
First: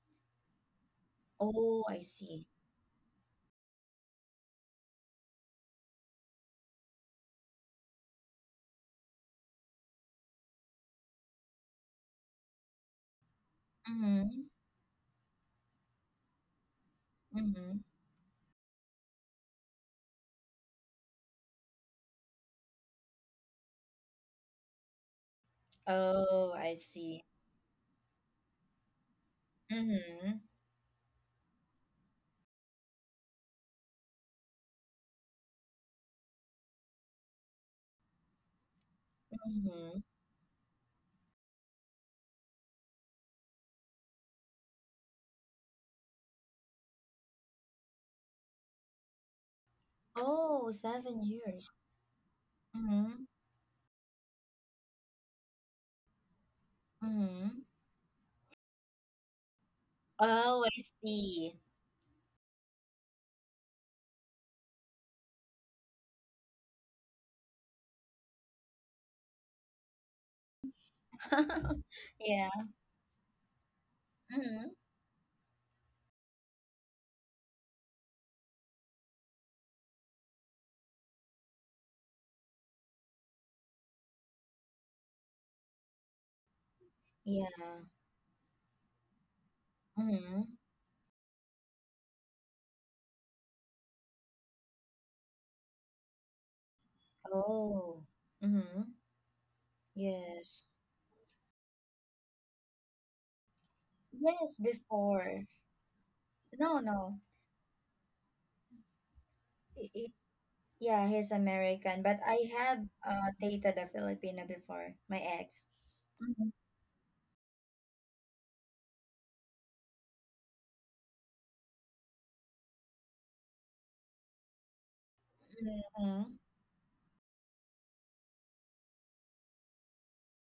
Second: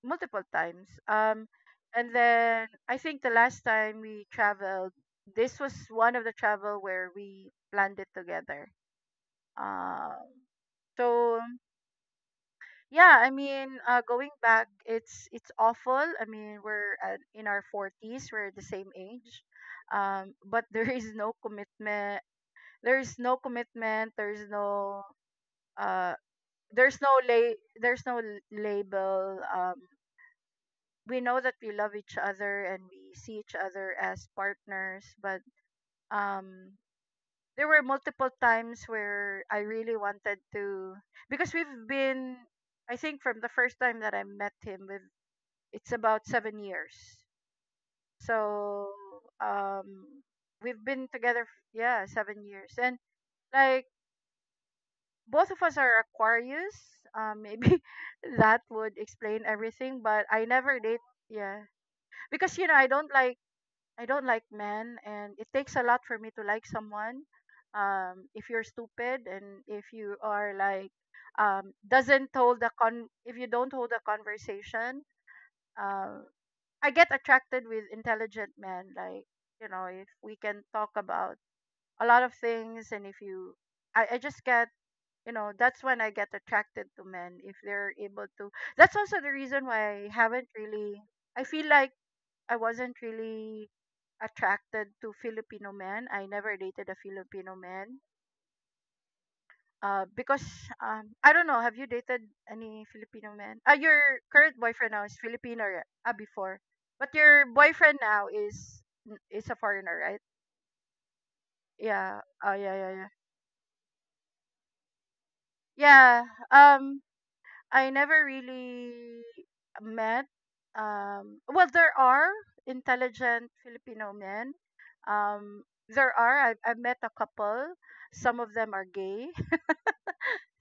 S2: multiple times.
S1: Oh, I
S2: And
S1: see.
S2: then I think the last time we traveled, this was one of the travel where we planned it together. Um, so yeah, I mean, going
S1: Mhm,
S2: back, it's awful. I mean, in our
S1: mhm.
S2: 40s, we're the same age, but [LAUGHS] there is no commitment. There is no commitment. Uh,
S1: Oh, I
S2: there's no
S1: see.
S2: la- there's no l- label.
S1: Mhm,
S2: We know that we love each other and we see each other as partners, but um there were multiple times where I really
S1: mhm.
S2: wanted to, because we've been, I think, from the first time that I met him with it's about 7 years. So um
S1: Oh,
S2: we've been
S1: 7
S2: together,
S1: years.
S2: yeah, 7 years, and
S1: Mhm,
S2: like both of us are Aquarius.
S1: mhm.
S2: Maybe [LAUGHS] that would explain everything, but I
S1: Oh, I
S2: never date,
S1: see.
S2: yeah, because I don't like men, and it takes a lot for me to like someone. If you're stupid and if you are like,
S1: [LAUGHS]
S2: doesn't
S1: Yeah.
S2: hold a con, if you don't hold a
S1: Mhm.
S2: conversation, uh, I get attracted with intelligent men. Like, you know, if we can talk about a lot of things, and if you, I just get, that's when I get attracted to men
S1: Yeah.
S2: if they're able to. That's also the reason why I haven't
S1: Mhm.
S2: really. I feel like I wasn't really attracted to Filipino men. I never dated a Filipino man.
S1: Oh. Mhm.
S2: Because
S1: Yes.
S2: I don't know. Have you dated any Filipino men? Your current
S1: Yes,
S2: boyfriend now is
S1: before.
S2: Filipino, right? Ah, before,
S1: No,
S2: but
S1: no.
S2: your boyfriend now is a foreigner,
S1: I-
S2: right?
S1: I- yeah, he's American,
S2: Yeah.
S1: but
S2: Oh,
S1: I
S2: yeah, yeah,
S1: have
S2: yeah.
S1: dated a Filipino before, my ex.
S2: Yeah.
S1: Mhm.
S2: Um, I never really met. Well, there are intelligent Filipino men. There
S1: Mhm.
S2: are. I've met a couple. Some of them are gay. [LAUGHS]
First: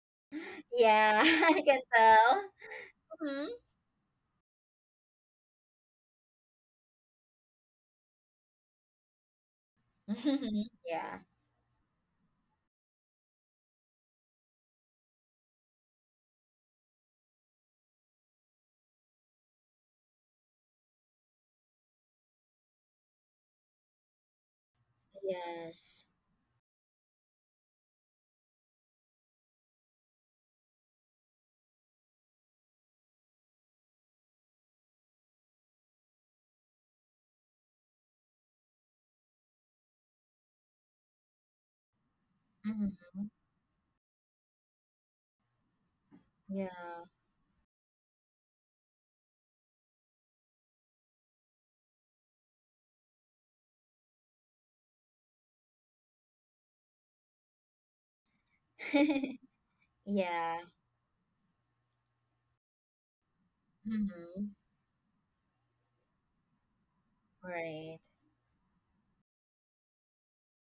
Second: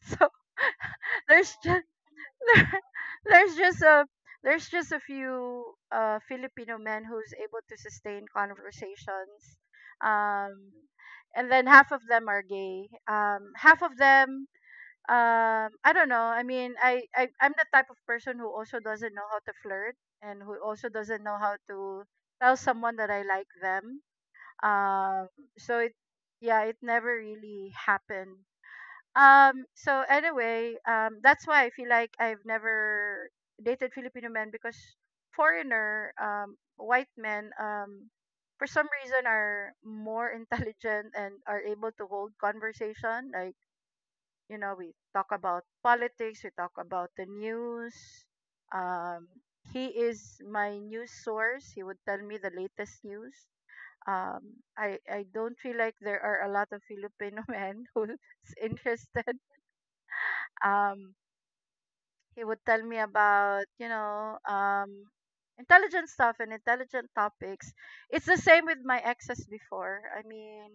S2: So
S1: [LAUGHS] Yeah, [LAUGHS]
S2: there's
S1: I can
S2: just
S1: tell.
S2: [LAUGHS]
S1: Mhm.
S2: there's just a there's just a few Filipino men who's able to sustain conversations.
S1: [LAUGHS]
S2: Um,
S1: Yeah.
S2: and then half of them are gay. Half of them, I don't know, I mean, I'm the type of person who also doesn't know how to flirt and who also doesn't know how to tell someone that I like them, um so it
S1: Yes.
S2: yeah, it never really happened, so anyway, that's why I feel like I've never dated filipino men, because foreigner, white men, for some reason, are more [LAUGHS] intelligent and are able to hold
S1: Mm-hmm.
S2: conversation, like, you know, we talk about politics, we talk
S1: Yeah.
S2: about the news. Um, he is my news source. He would tell me the latest news. I don't feel like there are a lot of Filipino [LAUGHS] men who's
S1: [LAUGHS]
S2: interested.
S1: Yeah,
S2: Um, he would tell me about,
S1: Mm-hmm,
S2: intelligent stuff and intelligent topics.
S1: right.
S2: It's the same with my exes before. I mean,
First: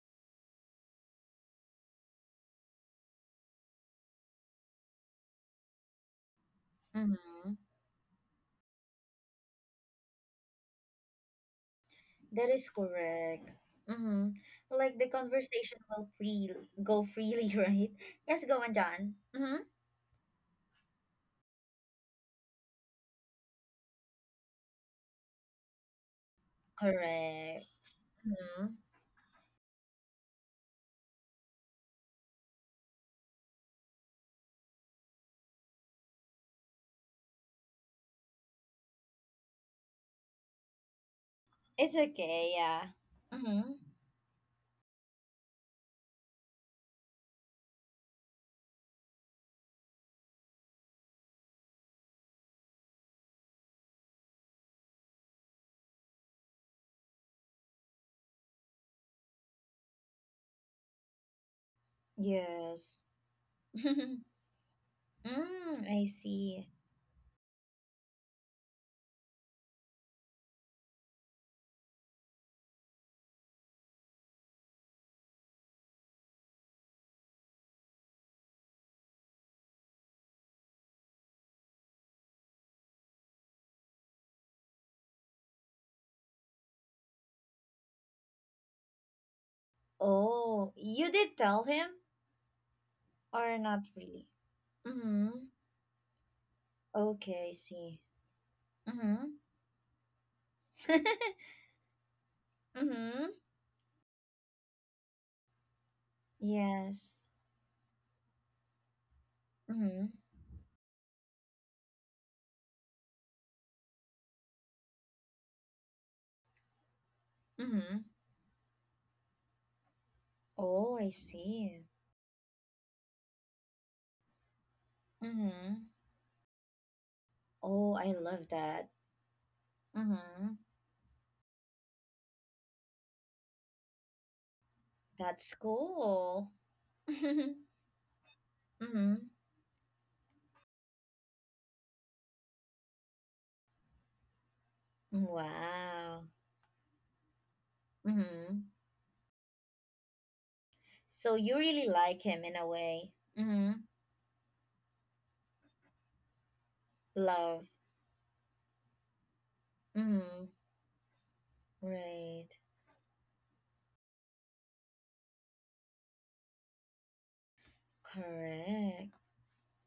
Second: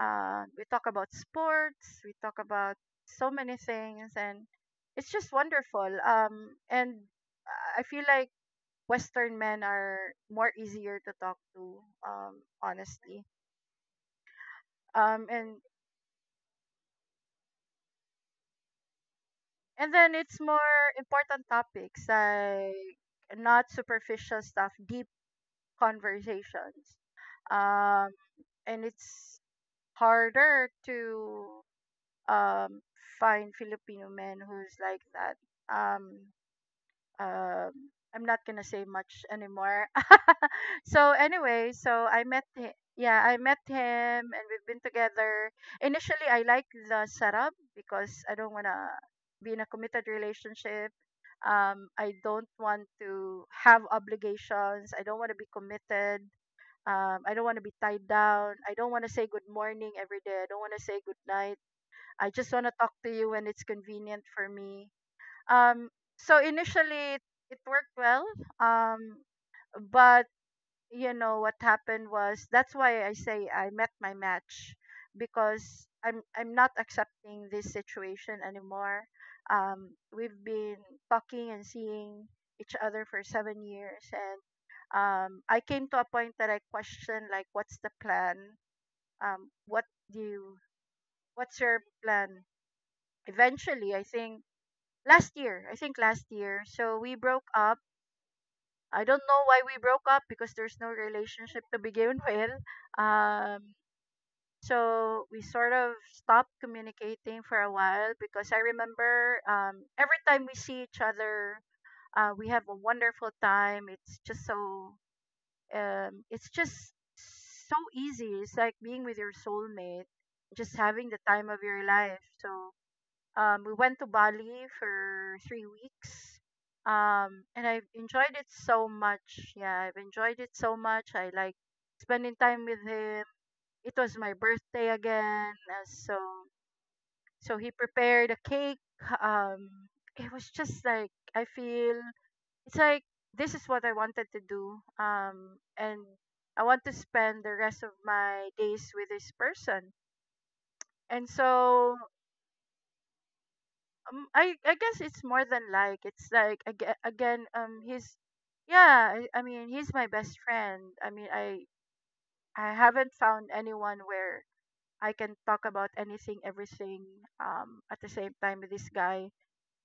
S2: we talk about sports. We talk about so many things, and it's just wonderful. And
S1: Mm-hmm.
S2: I feel like Western men are more easier to talk to.
S1: That is
S2: Honestly.
S1: correct. Mm-hmm. Like, the
S2: Um, and
S1: conversation will free go freely, [LAUGHS] right? Yes, go on, John. Mm-hmm.
S2: and then it's more important topics, like, not superficial stuff, deep conversations.
S1: Correct.
S2: Um,
S1: Mm-hmm.
S2: and it's harder to um find Filipino men who's like that. Um, um I'm not gonna say much anymore. [LAUGHS] So anyway,
S1: It's
S2: so I met
S1: okay,
S2: him.
S1: yeah.
S2: Yeah, I met
S1: Mm-hmm.
S2: him, and we've been together. Initially, I like the setup because I don't wanna be in a committed relationship. I don't want to have obligations. I don't want to be committed. I don't want to be tied down. I don't want to say good morning every day. I don't want to say good night. I just want to talk
S1: Yes.
S2: to you when it's
S1: [LAUGHS]
S2: convenient for me.
S1: Mm-hmm.
S2: Um,
S1: I
S2: so
S1: see.
S2: initially it worked well. Um, but what happened was that's why I say I met my match because I'm not accepting this situation anymore. We've been talking and seeing each other for 7 years, and I came to a point that I questioned like, what's the plan? Um, what do you,
S1: Oh, you did
S2: what's
S1: tell
S2: your
S1: him?
S2: plan?
S1: Or not
S2: Eventually, I
S1: really?
S2: think
S1: Mm-hmm.
S2: last year, I think last year. So we broke
S1: Okay, I
S2: up.
S1: see.
S2: I don't
S1: Mm-hmm.
S2: know why we broke up because there's no
S1: [LAUGHS]
S2: relationship to begin [LAUGHS] with.
S1: Mm-hmm.
S2: Um, so we sort of stopped
S1: Yes.
S2: communicating for a while because I remember
S1: Mm-hmm.
S2: every time we see each other, we have a wonderful time. It's just so
S1: Mm-hmm.
S2: easy. It's like being with your soulmate, just
S1: Oh, I
S2: having the time of
S1: see.
S2: your life. So we went to Bali for three
S1: Mm-hmm.
S2: weeks. And I've
S1: Oh, I
S2: enjoyed
S1: love
S2: it
S1: that.
S2: so much. Yeah, I've enjoyed
S1: Mm-hmm.
S2: it so much. I like spending time with him. It was my birthday
S1: That's
S2: again, uh, so
S1: cool. [LAUGHS]
S2: so he prepared a cake.
S1: Mm-hmm.
S2: Um, it was just like I feel it's like this is what I wanted to do. And
S1: Wow.
S2: I want to spend the rest of my
S1: Mm-hmm.
S2: days with this person. And
S1: So you really
S2: so
S1: like him in a way. Mm-hmm.
S2: um, I I guess it's more than like it's like again,
S1: Love.
S2: he's yeah. I mean he's my best
S1: Mm-hmm.
S2: friend. I mean I
S1: Right.
S2: I haven't found anyone where I can talk about anything, everything, at the same time with this
S1: Correct.
S2: guy.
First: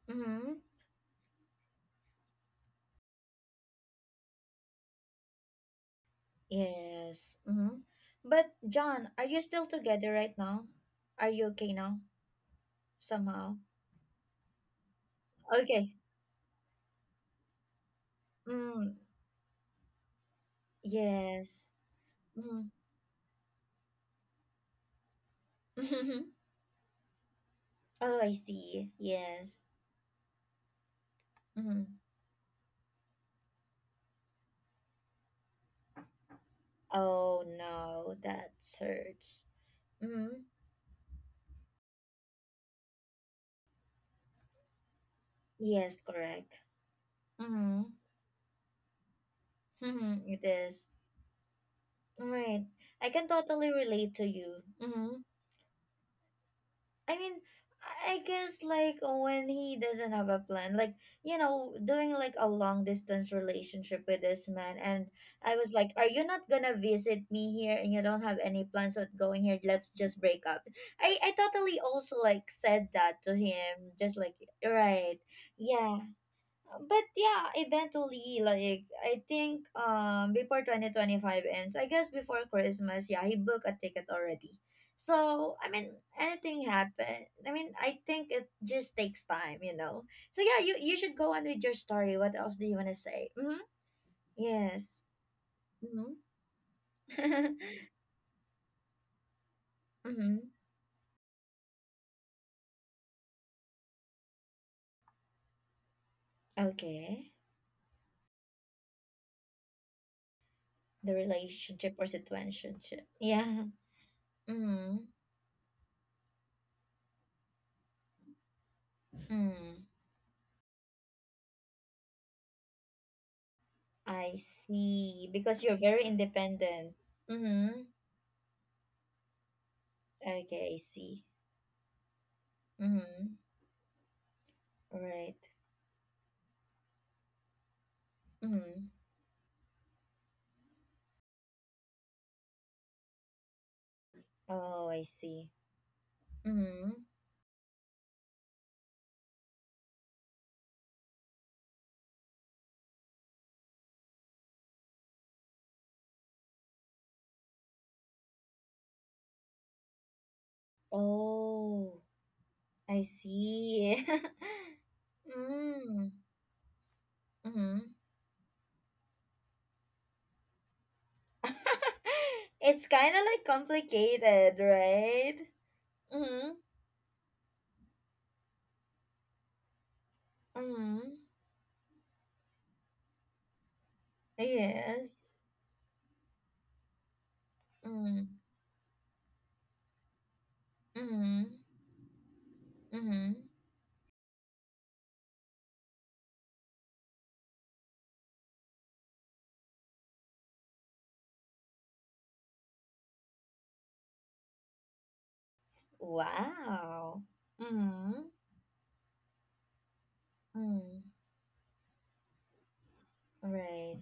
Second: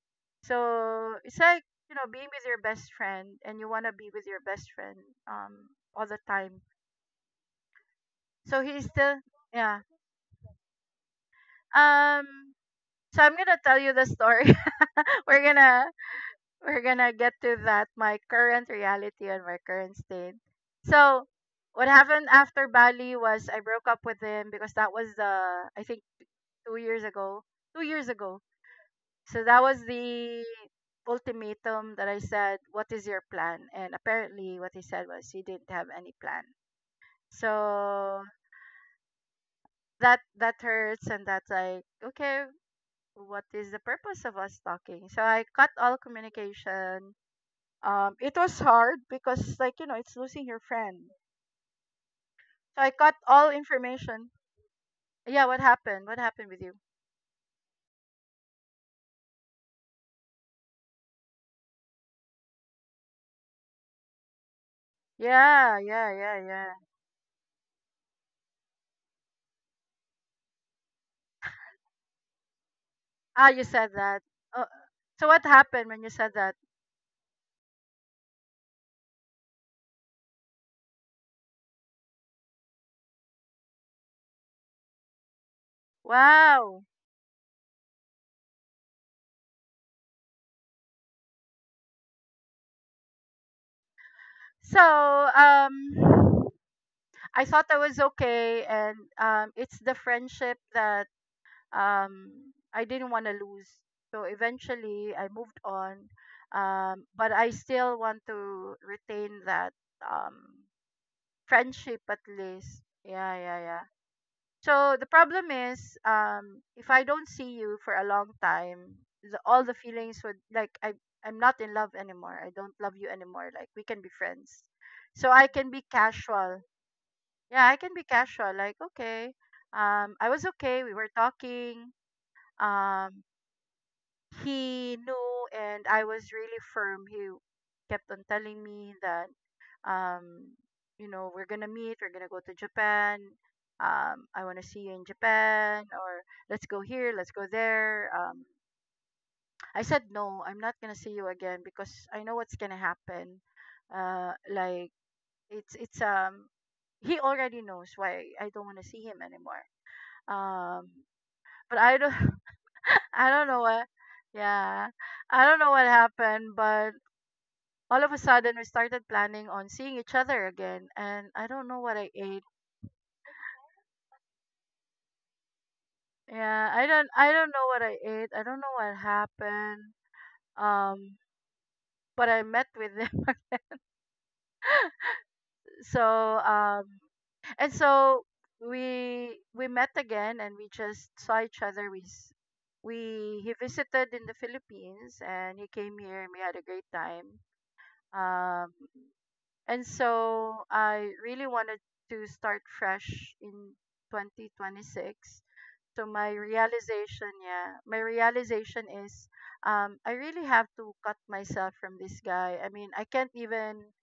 S1: Mm-hmm.
S2: So it's like, you know, being with your best friend and you want to be with your best friend um all the time.
S1: Yes. Mm-hmm. But
S2: So he's
S1: John,
S2: still,
S1: are you still
S2: yeah.
S1: together right now? Are you okay now?
S2: Um so I'm
S1: Somehow.
S2: gonna tell you the story. [LAUGHS] we're gonna
S1: Okay.
S2: we're gonna get to that, my current
S1: Mm.
S2: reality and my current state. So
S1: Yes.
S2: what happened after
S1: Mhm.
S2: Bali was I broke up with him because that was the, I think,
S1: [LAUGHS]
S2: two years ago 2 years
S1: Oh, I
S2: ago.
S1: see.
S2: So that
S1: Yes.
S2: was the ultimatum
S1: Hmm.
S2: that I said, what is your plan? And apparently what he said was he didn't have any plan.
S1: Oh no,
S2: So
S1: that hurts.
S2: that
S1: Hmm.
S2: that hurts, and that's like, okay, what is the purpose of us talking? So I cut all
S1: Yes, correct.
S2: communication.
S1: Mm-hmm. [LAUGHS]
S2: It was hard because, like, you know, it's
S1: Mm-hmm. It
S2: losing your
S1: is.
S2: friend.
S1: Right.
S2: So I
S1: I
S2: cut
S1: can
S2: all
S1: totally relate to
S2: information.
S1: you. Mm-hmm.
S2: Yeah. What happened with you?
S1: I mean, I guess, like, when he doesn't have a plan, like, doing like a long distance relationship with this man, and I was
S2: Yeah,
S1: like,
S2: yeah,
S1: "Are you
S2: yeah,
S1: not
S2: yeah.
S1: gonna visit me here? And you don't have any plans of going here? Let's just break up." I totally also like said that to
S2: Ah, you said
S1: him, just
S2: that.
S1: like,
S2: Oh,
S1: right,
S2: so what happened when you
S1: yeah,
S2: said that?
S1: but yeah, eventually, like, I think, before 2025 ends, I guess before Christmas, yeah, he booked a ticket already. So I mean, anything
S2: Wow.
S1: happen. I mean, I think it just takes time. So yeah, you should go on with your story. What else do you wanna say? Mm-hmm. Yes.
S2: so
S1: Mm-hmm.
S2: um I thought I
S1: [LAUGHS]
S2: was okay, and it's the
S1: Mm-hmm.
S2: friendship that um I didn't want to lose. So eventually I moved on,
S1: Okay.
S2: but I still want to retain that um
S1: The relationship
S2: friendship
S1: or
S2: at least.
S1: situation.
S2: Yeah, yeah,
S1: Yeah.
S2: yeah. So
S1: Mm-hmm.
S2: the problem is, if I don't see you for a long time, all the
S1: Mm.
S2: feelings would like I, I'm not in love anymore. I don't love you anymore. Like we can be
S1: I
S2: friends,
S1: see.
S2: so I
S1: Because you're
S2: can be
S1: very
S2: casual.
S1: independent.
S2: Yeah,
S1: Mm-hmm.
S2: I can be casual. Like, okay, I was
S1: Okay, I
S2: okay. We were
S1: see.
S2: talking.
S1: Mm-hmm.
S2: Um, he
S1: Right.
S2: knew and I was really firm. He kept on telling
S1: Mm-hmm.
S2: me that um you know, we're going to meet, we're going to go to Japan. I want to
S1: Oh,
S2: see
S1: I
S2: you in
S1: see.
S2: Japan, or let's
S1: Mm-hmm.
S2: go here, let's go there. I said no, I'm not going to see you again because I know what's going to happen. Like it's he already knows why I don't want to see him anymore. Um but I
S1: Oh,
S2: don't
S1: I
S2: [LAUGHS] I don't know what.
S1: see. [LAUGHS]
S2: Yeah, I don't know what
S1: Mm.
S2: happened, but
S1: Mm-hmm.
S2: all of a sudden we started planning on seeing each other again, and I don't know what
S1: [LAUGHS]
S2: I ate.
S1: It's kind of like complicated, right? Mm-hmm.
S2: Yeah, I don't. I don't know what I ate. I don't know what happened.
S1: Mm-hmm.
S2: Um, but I met with them. [LAUGHS]
S1: Yes.
S2: so um, and so
S1: Mm.
S2: we we met again, and we just saw
S1: Mm-hmm.
S2: each other. We s-
S1: Mm-hmm.
S2: we he visited in the Philippines, and he came here, and we had a great time. Um, And so I really wanted to start fresh in 2026. So my
S1: Wow.
S2: realization, yeah, my
S1: Mm-hmm.
S2: realization is I really have to
S1: Mm.
S2: cut myself from this guy. I mean,
S1: Right.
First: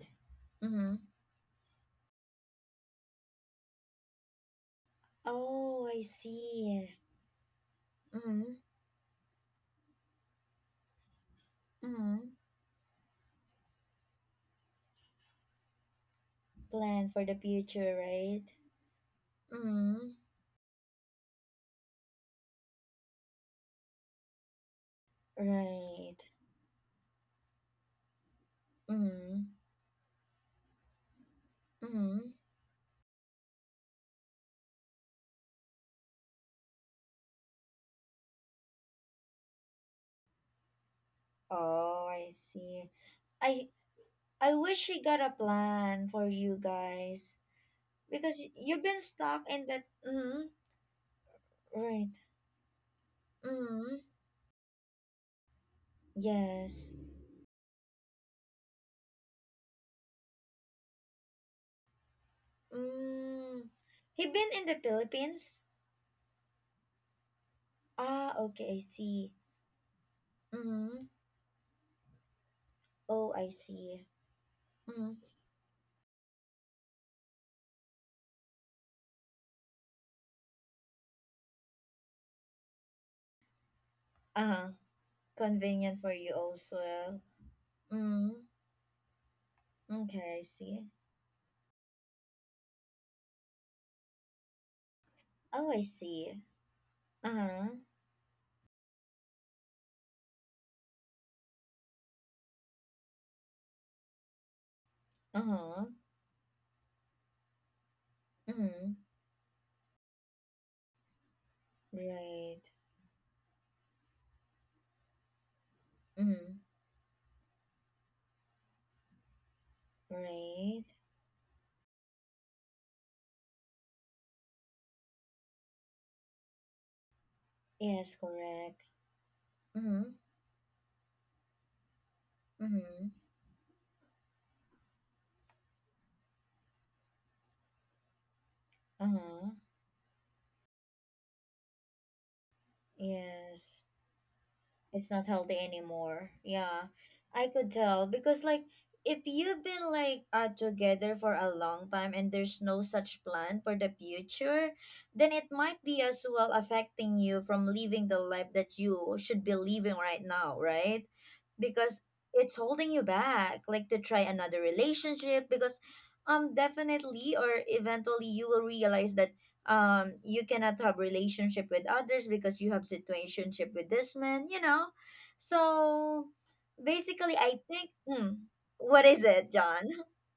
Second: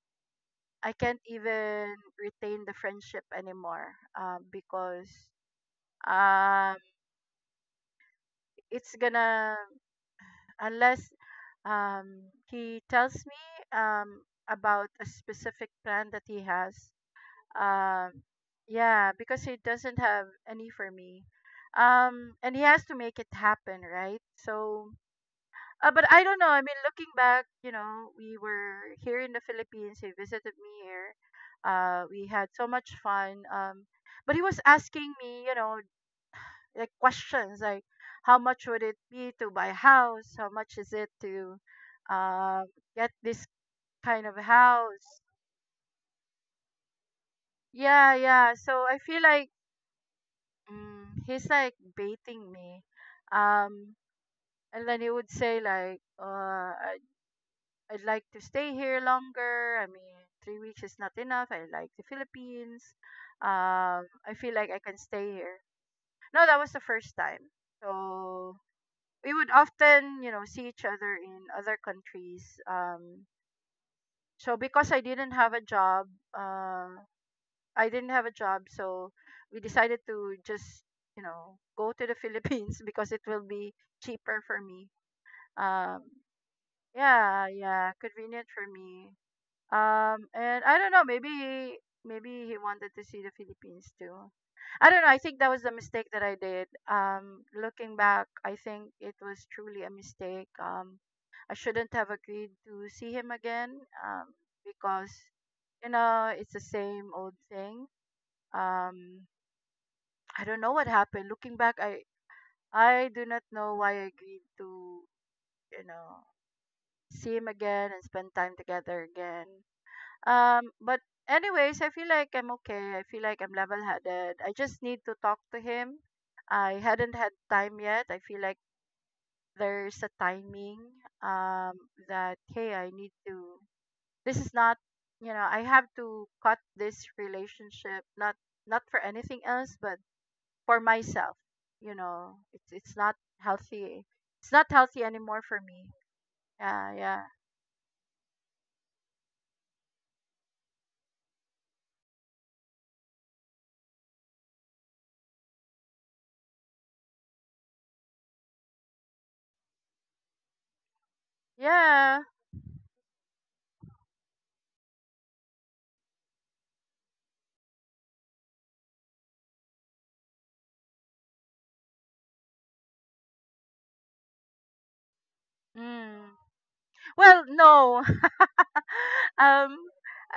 S2: I
S1: Mm-hmm.
S2: can't even retain the friendship anymore because
S1: Oh, I
S2: um
S1: see. Mm-hmm.
S2: it's gonna, unless
S1: Mm-hmm.
S2: he tells me um about a specific plan that he has.
S1: Plan for the future,
S2: Um,
S1: right?
S2: yeah, because he doesn't
S1: Mm,
S2: have any for me. And he has to make it happen, right? So, but
S1: right.
S2: I don't know. I mean, looking back, you know, we were here in the
S1: Mm,
S2: Philippines. He visited me here.
S1: mm.
S2: We had so much fun. But he was asking me, you know, like questions like, how much would it be to buy a house? How much is it to
S1: Oh, I
S2: uh,
S1: see.
S2: get this
S1: I
S2: kind of
S1: I wish we got
S2: house?
S1: a plan for you guys,
S2: Yeah,
S1: because
S2: yeah.
S1: you've
S2: So I
S1: been
S2: feel
S1: stuck
S2: like,
S1: in that. Mm,
S2: mm, he's like
S1: right.
S2: baiting me. Um,
S1: Mm,
S2: and then he would say like,
S1: yes.
S2: I'd like to stay here longer. I mean, 3 weeks is not enough. I like the Philippines.
S1: Mm. He
S2: I
S1: been
S2: feel
S1: in
S2: like
S1: the
S2: I can stay
S1: Philippines?
S2: here. No, that was the first time.
S1: Ah,
S2: So
S1: okay, I see.
S2: we would often, you know, see each
S1: Mm.
S2: other in other countries. Um,
S1: Oh, I see.
S2: so because I
S1: Mm.
S2: didn't have a job, uh, I didn't have a job, so we decided to just, you know, go to the [LAUGHS] Philippines because it will be cheaper for
S1: Uh-huh.
S2: me.
S1: Convenient
S2: Um,
S1: for you also.
S2: yeah, yeah,
S1: Mm.
S2: convenient for me. Um,
S1: Okay, I
S2: and I
S1: see.
S2: don't know, maybe he wanted to see the Philippines too. I don't know. I think that was
S1: Oh,
S2: the
S1: I
S2: mistake that
S1: see.
S2: I did.
S1: Uh-huh.
S2: Looking back, I think it was truly a mistake. I shouldn't have agreed to see him again. Um, because,
S1: Uh-huh.
S2: you know, it's the same old thing.
S1: Mm-hmm.
S2: Um, I don't know what happened. Looking back,
S1: Right.
S2: I do not know why I agreed to, you know,
S1: Mm-hmm.
S2: see him again and spend time together again.
S1: Right.
S2: But anyways, I feel like I'm okay. I feel like I'm level-headed. I just need to talk to him. I hadn't had time yet.
S1: Yes,
S2: I feel like
S1: correct.
S2: there's
S1: Mm-hmm.
S2: a timing um that, hey, I
S1: Mm-hmm.
S2: need to, this is not, you know, I have to cut this relationship, not not for anything
S1: Uh-huh.
S2: else, but for myself. You know, it's not
S1: Yes.
S2: healthy. It's not healthy
S1: It's not
S2: anymore
S1: healthy
S2: for me.
S1: anymore.
S2: Yeah,
S1: Yeah,
S2: yeah,
S1: I could tell, because, like, if you've been like, together for a long time, and there's no such plan for the future, then it might be as well affecting you from living the life that you should be living right now, right? Because
S2: yeah.
S1: it's holding you back, like, to try another relationship, because definitely, or eventually, you will realize that, you cannot have relationship with others because you have situationship with this man, so
S2: Mm.
S1: basically
S2: Well,
S1: I think.
S2: no.
S1: What is
S2: [LAUGHS]
S1: it,
S2: um,
S1: John?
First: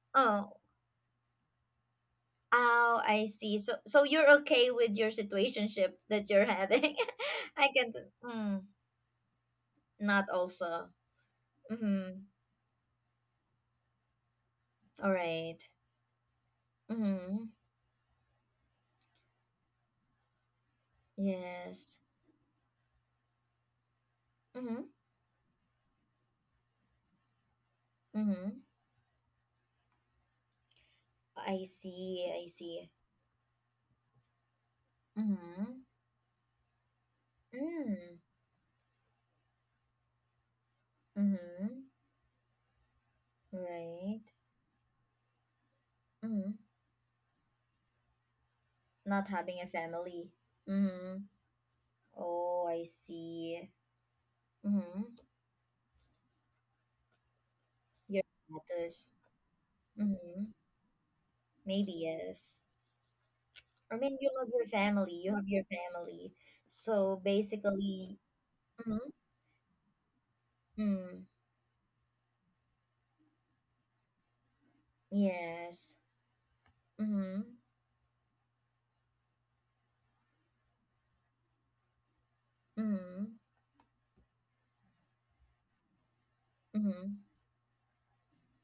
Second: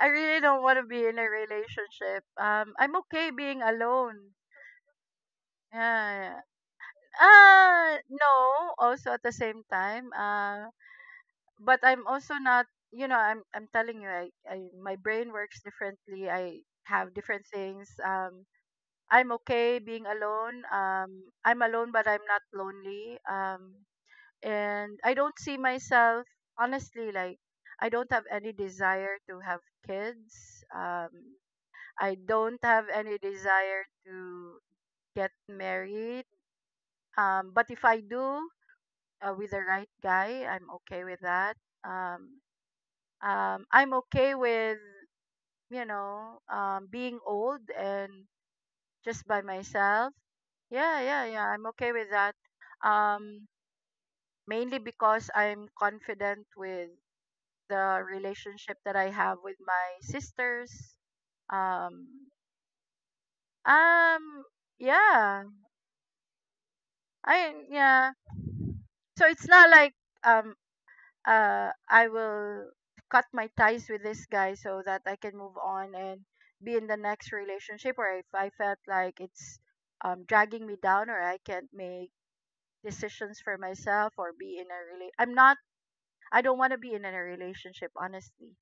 S2: I really
S1: Oh,
S2: don't want to be in a relationship. I'm
S1: oh, I
S2: okay
S1: see.
S2: being
S1: So you're
S2: alone.
S1: okay with your situationship that
S2: Yeah, yeah.
S1: you're having. [LAUGHS] i can t-
S2: No.
S1: mm,
S2: Also at the same time.
S1: Not also.
S2: But I'm
S1: Mm-hmm.
S2: also not. You know, I'm telling you, I, my
S1: All
S2: brain
S1: right.
S2: works differently. I have different
S1: Mm-hmm.
S2: things. I'm okay being alone. I'm alone,
S1: Yes.
S2: but I'm not lonely.
S1: Mm-hmm.
S2: And I don't see myself, honestly, like I don't have any
S1: Mm-hmm.
S2: desire to have kids.
S1: I
S2: I
S1: see, I
S2: don't
S1: see.
S2: have any desire to get
S1: Mm-hmm.
S2: married. But if I
S1: Mm-hmm.
S2: do, with the right guy, I'm okay with that.
S1: Mm-hmm.
S2: Um, I'm
S1: Right.
S2: okay with, you know,
S1: Mm-hmm.
S2: being old and just
S1: Not
S2: by
S1: having a
S2: myself.
S1: family.
S2: Yeah,
S1: Mm-hmm.
S2: yeah, yeah. I'm okay with that.
S1: Oh, I
S2: Um,
S1: see.
S2: Mainly
S1: Mm-hmm.
S2: because I'm confident with the
S1: Your
S2: relationship that I
S1: status.
S2: have with my
S1: Mm-hmm.
S2: sisters.
S1: Maybe
S2: Um,
S1: yes. I mean, you
S2: um,
S1: love your family. You
S2: yeah,
S1: have your family. So
S2: I yeah.
S1: basically. Mm-hmm.
S2: So it's not like um
S1: Mm,
S2: I will cut my ties with this guy so that I can move on
S1: yes.
S2: and be in the next
S1: Mm-hmm.
S2: relationship, or if I felt like it's dragging me down, or I can't make
S1: Mm-hmm.
S2: decisions for myself, or be in a I'm not, I don't want to be in a
S1: Mm-hmm.
S2: relationship honestly.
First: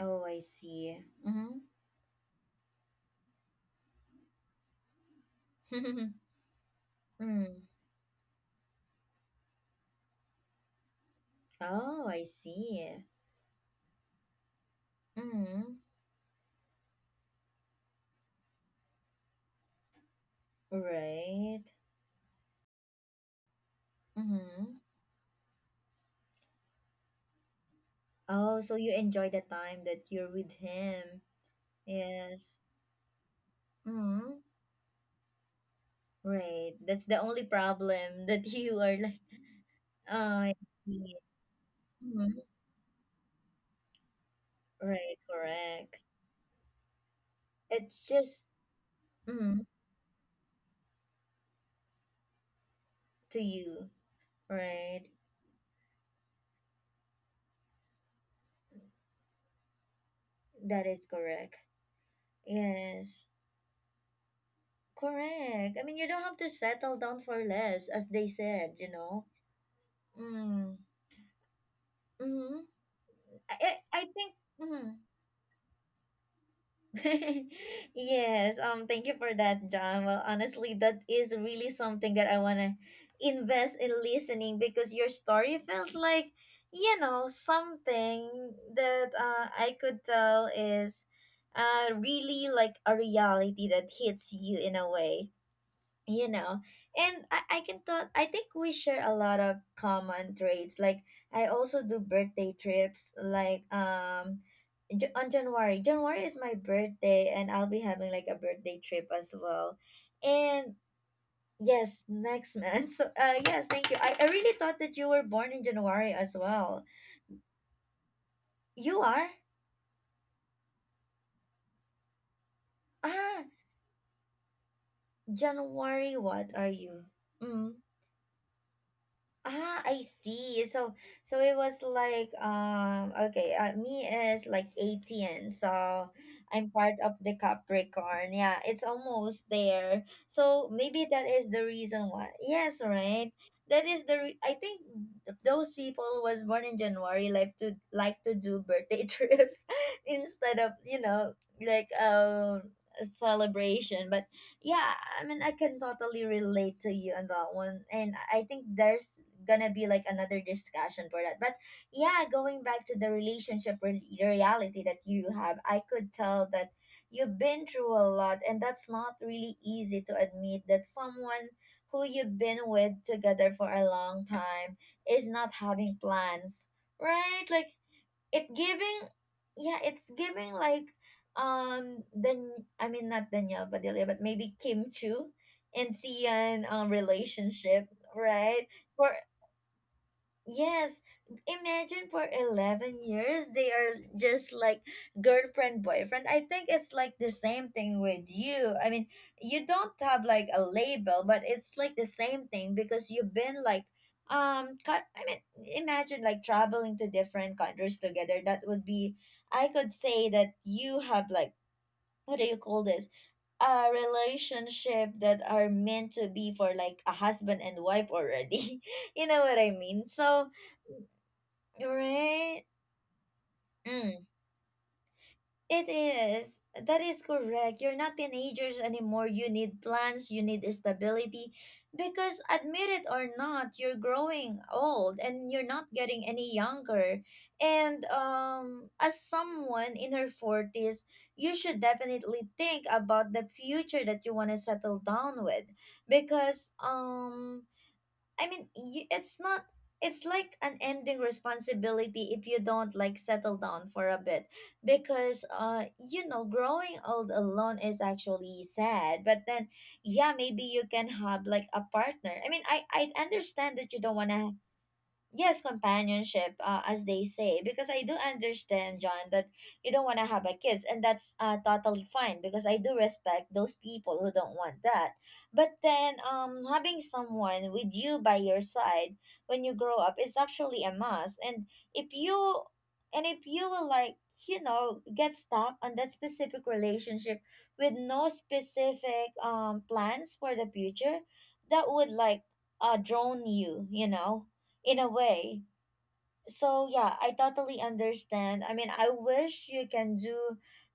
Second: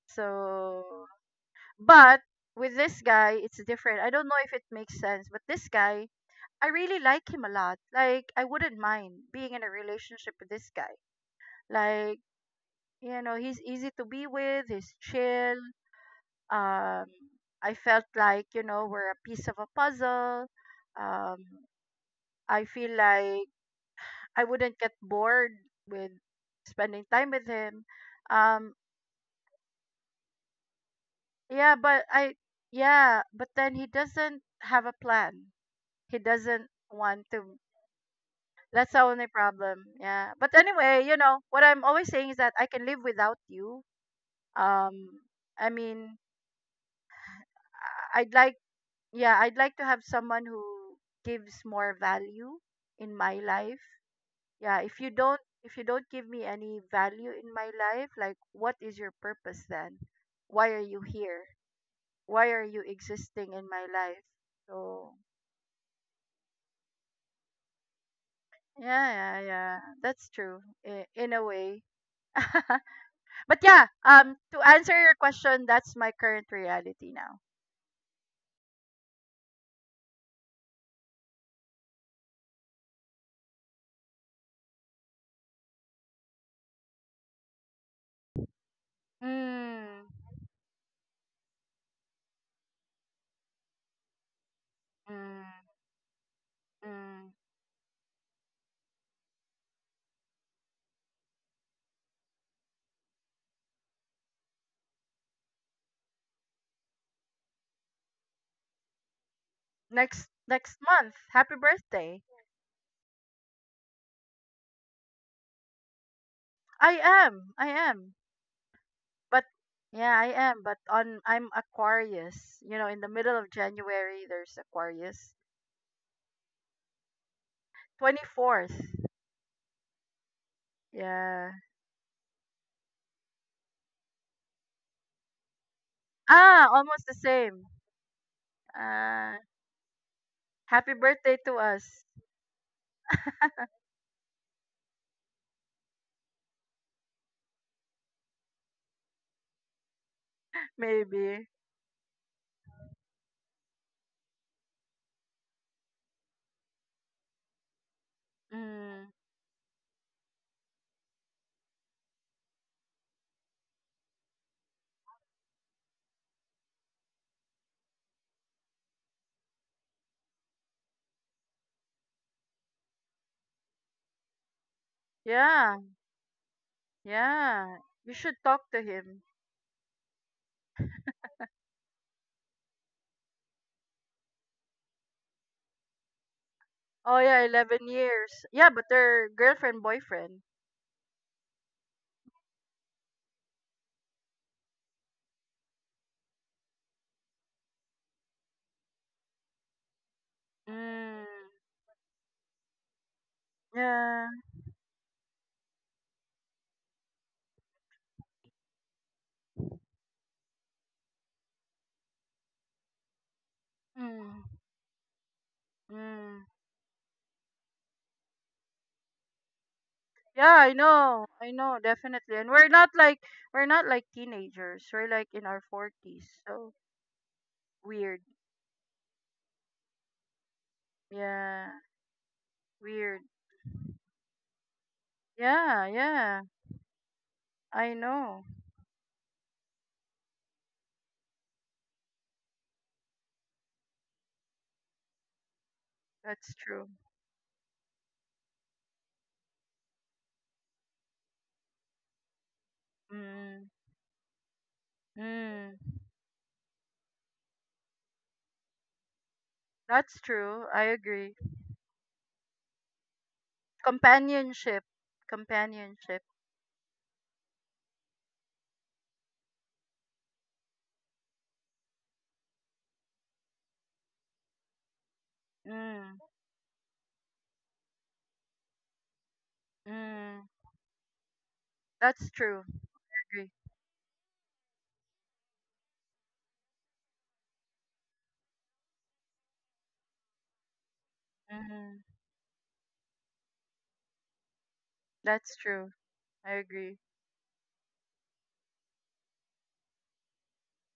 S1: Oh, I see.
S2: So
S1: Mm-hmm.
S2: but with this guy it's different. I don't know if it makes sense, but this guy,
S1: [LAUGHS]
S2: I really like him a
S1: Mm.
S2: lot. Like, I wouldn't mind being in a relationship with this guy.
S1: Oh,
S2: Like,
S1: I see.
S2: you know, he's easy to be with, he's chill.
S1: Mm-hmm.
S2: Um I felt like, you know, we're a piece of a puzzle. Um
S1: Right.
S2: I feel like I
S1: Mm-hmm.
S2: wouldn't get bored with spending time with him.
S1: Oh, so
S2: Um,
S1: you enjoy the time that you're with him.
S2: yeah,
S1: Yes.
S2: yeah, but then he
S1: Mm-hmm.
S2: doesn't have a plan. He doesn't
S1: Right. That's the
S2: want
S1: only
S2: to.
S1: problem [LAUGHS] that you
S2: That's
S1: are
S2: the
S1: like,
S2: only problem.
S1: oh,
S2: Yeah. But
S1: I
S2: anyway, you
S1: see.
S2: know, what I'm always saying is
S1: Mm-hmm.
S2: that I can live without you.
S1: Right,
S2: Um, I
S1: correct.
S2: mean,
S1: It's
S2: I'd
S1: just,
S2: like, yeah, I'd
S1: mm,
S2: like to have someone who gives more value in my
S1: to
S2: life.
S1: you,
S2: Yeah,
S1: right?
S2: if you don't give me any value in my life, like, what is your purpose then? Why are
S1: That
S2: you
S1: is
S2: here?
S1: correct.
S2: Why are you
S1: Yes,
S2: existing in my life? So
S1: correct. I mean, you don't have to settle down for less, as they said, you
S2: yeah,
S1: know?
S2: yeah, yeah, that's true,
S1: Mm.
S2: in a way.
S1: Mm-hmm.
S2: [LAUGHS]
S1: I,
S2: But
S1: I
S2: yeah,
S1: I think.
S2: to
S1: Mm-hmm.
S2: answer your question, that's my current reality now.
S1: [LAUGHS] Yes, thank you for that, John. Well, honestly, that is really something that I want to invest in listening, because your story feels like, something that, I
S2: Mm,
S1: could tell is, really like a reality that hits you in a way,
S2: mm,
S1: you know. And
S2: mm.
S1: I can thought I think we share a lot of common traits. Like, I also do birthday trips, like, on January. January is my birthday, and I'll be having like a birthday trip as well. And
S2: Next month. Happy
S1: yes,
S2: birthday.
S1: next month. [LAUGHS] So, yes, thank you. I really thought that you were born in January as well.
S2: I am.
S1: You are?
S2: But yeah, I am. But on, I'm Aquarius. You know, in the middle
S1: Ah,
S2: of January there's Aquarius.
S1: January, what are you? Mm.
S2: 24th.
S1: Ah, I see. So,
S2: Yeah.
S1: it was like, okay, me is like 18, so
S2: Ah,
S1: I'm part
S2: almost
S1: of
S2: the
S1: the
S2: same.
S1: Capricorn. Yeah, it's
S2: Uh
S1: almost there. So
S2: Happy
S1: maybe that
S2: birthday
S1: is
S2: to
S1: the
S2: us.
S1: reason why. Yes, right. That is the. I think those people who was born in January like to do birthday [LAUGHS] trips instead of,
S2: [LAUGHS] Maybe.
S1: like, a celebration. But yeah, I mean, I can totally relate to you on that one, and I think
S2: Mm.
S1: there's gonna be like another discussion for that. But yeah, going back to the relationship reality that you have, I could tell that you've been through a lot, and that's not really easy to admit, that someone who you've been with together for a long time is not
S2: Yeah.
S1: having plans, right? Like,
S2: Yeah. You should
S1: it
S2: talk to
S1: giving
S2: him.
S1: yeah, it's giving, like, I mean, not Danielle Padilla, but maybe Kim Chu and Sian,
S2: Oh yeah,
S1: relationship,
S2: 11 years.
S1: right?
S2: Yeah, but
S1: for
S2: they're girlfriend, boyfriend.
S1: Yes, imagine, for 11 years they are just like girlfriend, boyfriend. I think it's like the same thing with you. I mean, you don't have like a
S2: Mm.
S1: label, but it's like the same thing, because you've been like,
S2: Yeah.
S1: I mean, imagine like traveling to different countries together. That would be I could say that you have like, what do you call this? A
S2: Mm.
S1: relationship that are meant to
S2: Mm.
S1: be for like a husband and wife already. [LAUGHS] You know what I mean? So,
S2: Yeah, I know. I know, definitely. And
S1: right?
S2: we're not like
S1: Mm,
S2: teenagers. We're like in our
S1: it
S2: 40s.
S1: is.
S2: So
S1: That is correct. You're not
S2: weird.
S1: teenagers anymore. You need plans, you need stability.
S2: Yeah,
S1: Because admit it
S2: weird.
S1: or not, you're growing old, and you're not
S2: Yeah,
S1: getting
S2: yeah.
S1: any younger.
S2: I
S1: And
S2: know.
S1: as someone in her 40s, you should definitely think about the future that you want to settle down with,
S2: That's
S1: because
S2: true.
S1: I mean, it's not. It's like an ending responsibility if you don't like settle
S2: Mm.
S1: down for a bit, because
S2: Mm.
S1: growing old alone is actually sad. But then,
S2: That's
S1: yeah, maybe
S2: true. I
S1: you can
S2: agree.
S1: have like a partner. I mean, I understand that you don't wanna
S2: Companionship.
S1: yes
S2: Companionship.
S1: companionship as they say, because I do understand, John, that you don't want to have a kids, and that's totally fine because I do respect those people who don't want that. But then
S2: Mm.
S1: having someone with you by your side when you grow up is
S2: Mm.
S1: actually a must. And if
S2: That's
S1: you
S2: true.
S1: if
S2: Agree.
S1: you will like, you know, get stuck on that specific relationship with no specific plans for the future, that
S2: Mm.
S1: would like drone you, you know, in a
S2: That's
S1: way.
S2: true. I
S1: So
S2: agree.
S1: yeah, I totally understand. I mean, I wish you can do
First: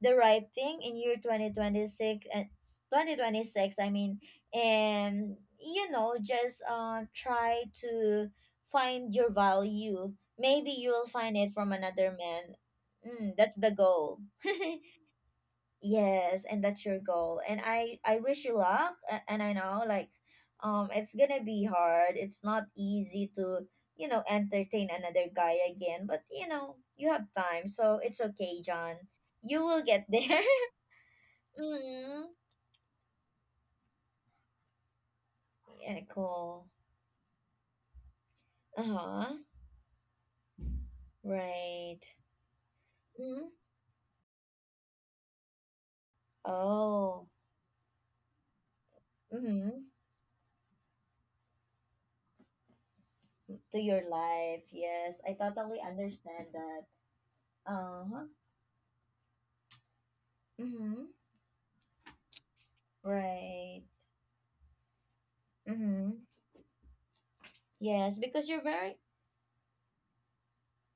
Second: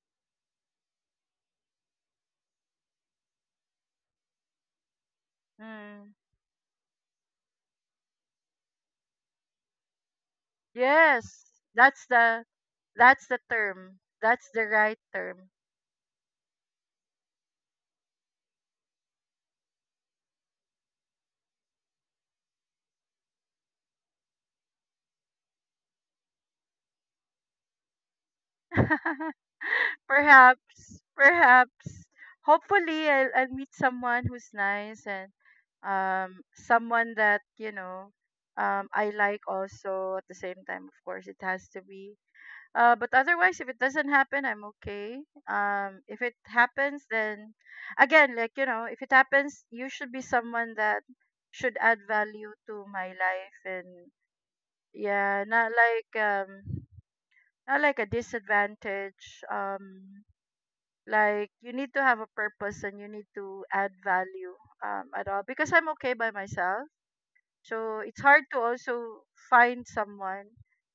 S1: the right thing in year 2026 and 2026, I mean, and you
S2: Mm.
S1: know, just try to find your value. Maybe you'll find it
S2: Yes.
S1: from
S2: That's
S1: another
S2: the
S1: man.
S2: that's
S1: Mm,
S2: the
S1: that's the
S2: term.
S1: goal.
S2: That's the
S1: [LAUGHS]
S2: right term.
S1: Yes, and that's your goal. And I wish you luck. And I know, like, it's going to be hard. It's not easy to, you know, entertain another guy again, but you know, you have time. So it's okay, John.
S2: [LAUGHS]
S1: You will get there.
S2: perhaps,
S1: [LAUGHS]
S2: perhaps,
S1: mm.
S2: hopefully, I'll meet someone who's nice, and
S1: Yeah, cool.
S2: someone that I
S1: Uh-huh.
S2: like also at the same time. Of course, it has to
S1: Right.
S2: be. But
S1: Mm-hmm.
S2: otherwise, if it doesn't happen, I'm okay. If it happens,
S1: Oh.
S2: then again, like if it happens,
S1: Mm-hmm.
S2: you should be someone that should add value to my life.
S1: To your
S2: And
S1: life. Yes, I
S2: yeah, not
S1: totally
S2: like
S1: understand that.
S2: um not like a
S1: Uh-huh.
S2: disadvantage.
S1: Mm-hmm.
S2: Like you need to have a purpose and you need to
S1: Right.
S2: add value at all, because I'm
S1: Mm-hmm.
S2: okay by myself. So
S1: Yes,
S2: it's hard
S1: because
S2: to
S1: you're very.
S2: also find someone,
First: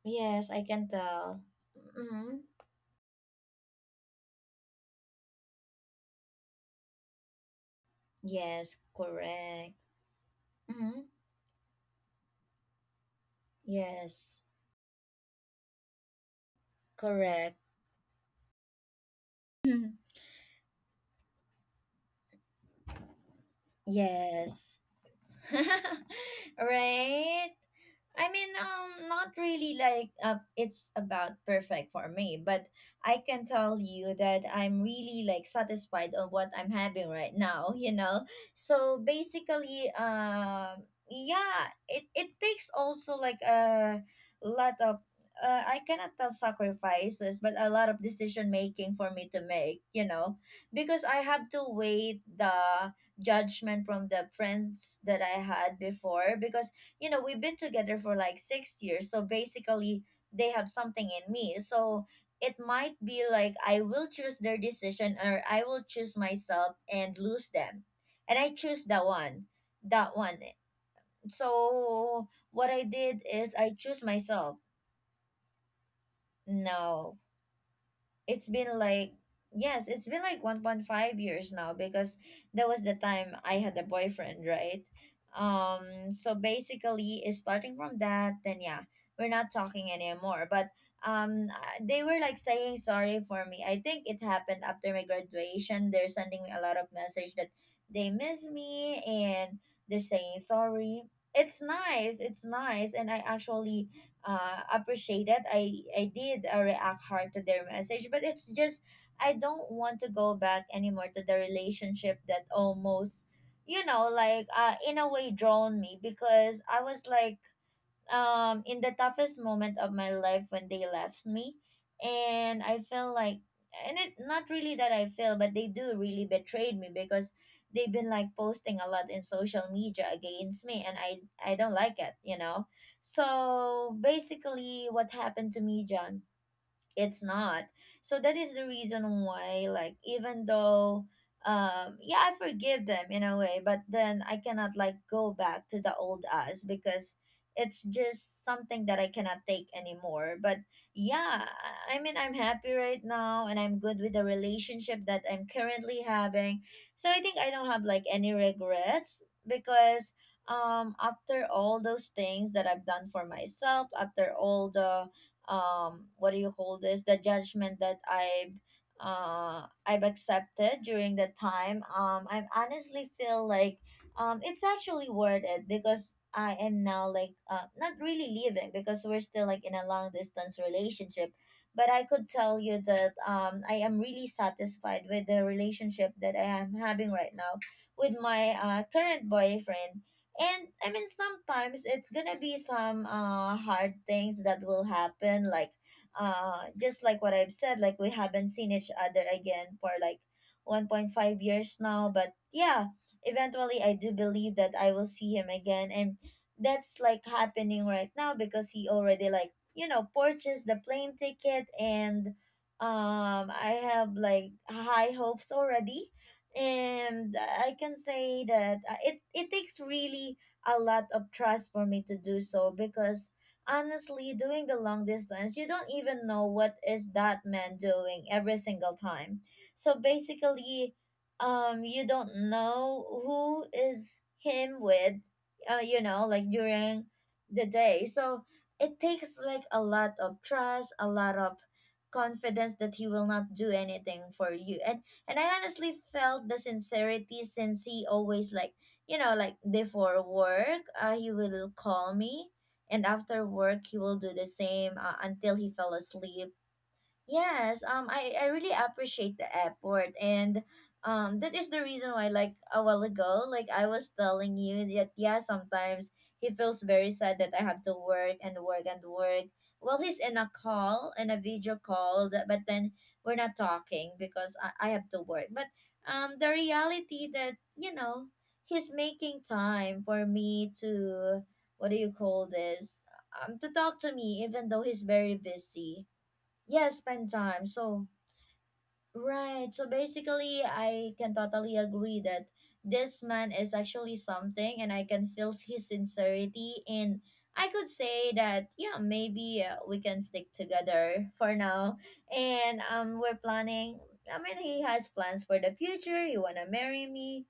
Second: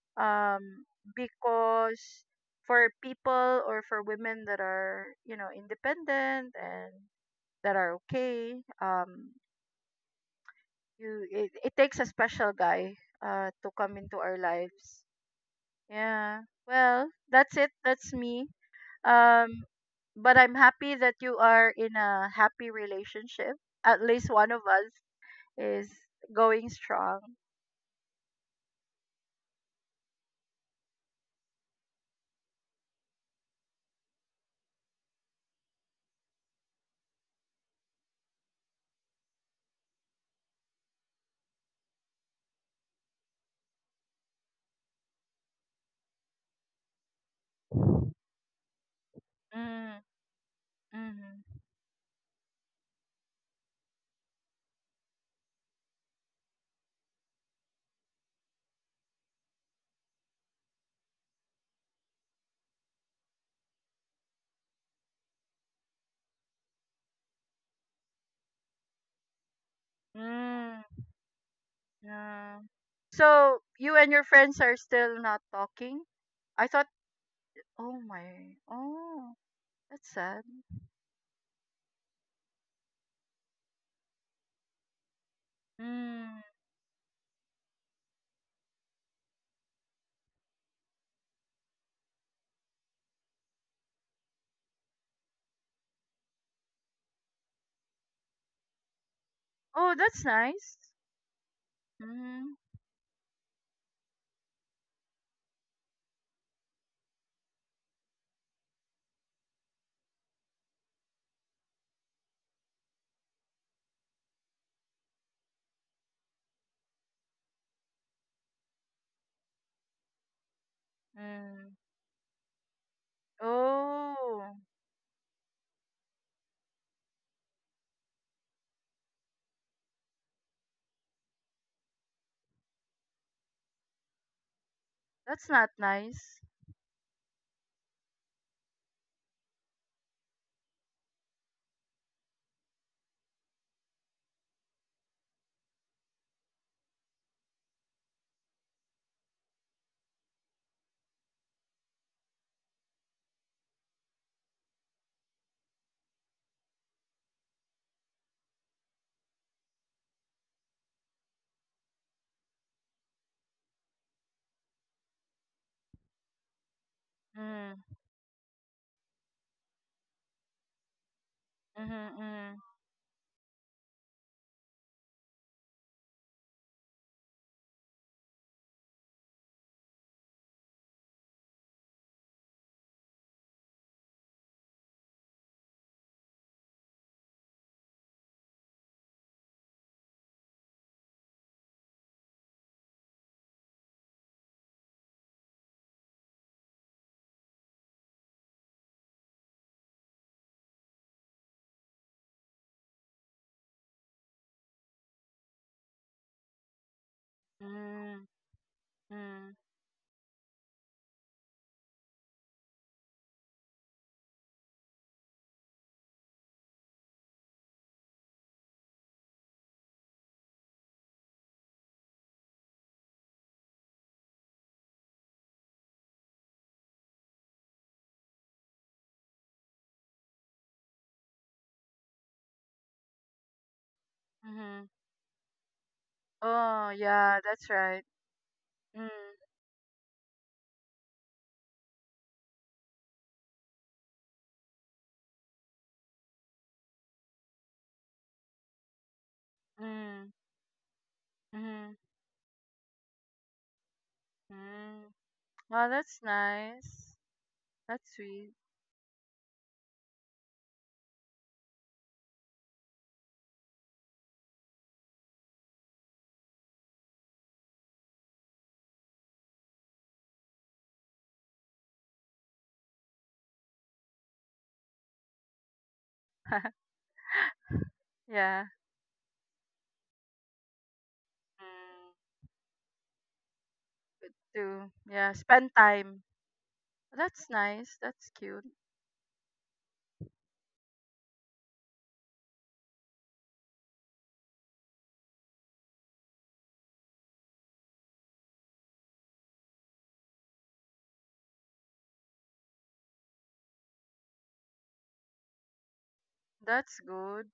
S1: Yes, I
S2: um
S1: can tell.
S2: because
S1: Mm-hmm.
S2: for people, or for women that are, independent, and that are okay.
S1: Yes,
S2: um
S1: correct. Mm-hmm.
S2: it takes a special guy to come into our
S1: Yes,
S2: lives. Yeah. Well, that's
S1: correct.
S2: it. That's me. um but I'm happy that you are in a happy relationship.
S1: [LAUGHS]
S2: At least one of
S1: Yes.
S2: us is
S1: [LAUGHS]
S2: going strong.
S1: right? I mean, not really like it's about perfect for me, but I can tell you that I'm really like satisfied on what I'm having right now, you know? So basically, yeah, it takes also like a lot of, I cannot tell sacrifices, but a lot of decision making for me to make,
S2: Mm,
S1: you know? Because I
S2: mm,
S1: have to wait the judgment from the friends that I had before, because you know we've been together for like six years, so basically they have something in me. So it might be like I will choose their decision or I will choose myself and lose them, and I choose that one.
S2: mm,
S1: So
S2: yeah.
S1: what I did is
S2: So
S1: I
S2: you
S1: choose
S2: and your
S1: myself.
S2: friends are still not talking? I thought,
S1: No,
S2: oh
S1: it's
S2: my,
S1: been like,
S2: oh,
S1: yes,
S2: that's
S1: it's been
S2: sad.
S1: like 1.5 years now, because that was the time I had a boyfriend, right? So
S2: Mm.
S1: basically is starting from that, then yeah, we're not talking anymore. But they were like saying sorry for me. I think it happened after my graduation. They're sending me a lot of message that they miss me and
S2: Oh,
S1: they're
S2: that's
S1: saying
S2: nice.
S1: sorry. It's nice, it's
S2: Mm,
S1: nice, and I actually appreciate it. I did react hard to their message, but it's just I don't want to go back anymore to the relationship that almost, you know, like in a way drawn me, because I was like in the toughest moment of my life when they left me.
S2: mm.
S1: And I felt like, and it not
S2: Oh,
S1: really that I feel, but they do really betrayed me because they've been like posting a lot in social media against me and I don't like it, you know. So basically what
S2: that's
S1: happened to
S2: not
S1: me, John,
S2: nice.
S1: it's not. So that is the reason why, like, even though yeah I forgive them in a way, but then I cannot like go back to the old us because it's just something that I cannot take anymore. But yeah, I mean I'm happy right now and I'm good with the relationship that I'm currently having, so I think I don't have like any regrets, because after all those things that I've done for myself, after all the what do you call this, the
S2: Mm,
S1: judgment that I've accepted during that time,
S2: mm,
S1: I
S2: mm,
S1: honestly feel like it's actually worth it, because I am now like not really leaving because we're still like in a long distance relationship. But I could tell you that I am really satisfied with the relationship that I am having right now, with my current boyfriend. And I mean, sometimes it's gonna be some hard things that will happen, like just like what I've said, like we haven't seen each other again for like 1.5 years now. But yeah, eventually I do believe that I will see him again, and that's like happening right
S2: mm,
S1: now because he already
S2: mm,
S1: like, you know, purchased the plane ticket. And I have like high hopes already, and I can say that it takes really a lot of trust for me to do so, because honestly, doing the long distance, you don't even know what is that man doing every single time. So basically, you don't know who is him
S2: mm.
S1: with, you know, like
S2: Oh
S1: during
S2: yeah, that's
S1: the
S2: right.
S1: day. So it
S2: Mm,
S1: takes like a lot of trust, a lot of confidence that he will not do anything for you. And I honestly felt the sincerity since he always like, you know, like before
S2: mm,
S1: work, he will
S2: mm,
S1: call me. And after work he will do the same,
S2: mm.
S1: until he
S2: Well,
S1: fell
S2: that's
S1: asleep.
S2: nice.
S1: Yes,
S2: That's
S1: I,
S2: sweet.
S1: I really appreciate the airport. And that is the reason why, like, a while ago, like I was telling you that yeah, sometimes he feels very sad that I have to work and work and work. Well, he's in a call, in a video call, that, but then we're not talking because I have to work. But the
S2: [LAUGHS]
S1: reality that, you know,
S2: yeah.
S1: he's making time for me to what do
S2: Mm,
S1: you call this? To talk to me even though
S2: too.
S1: he's
S2: Yeah,
S1: very
S2: spend
S1: busy,
S2: time.
S1: yeah, spend
S2: That's
S1: time.
S2: nice.
S1: So
S2: That's cute.
S1: right, so basically I can totally agree that this man is actually something, and I can feel his sincerity. And I could say that yeah, maybe we can stick together for now. And we're planning, I mean, he has plans for the future, he wanna
S2: That's
S1: marry me.
S2: good.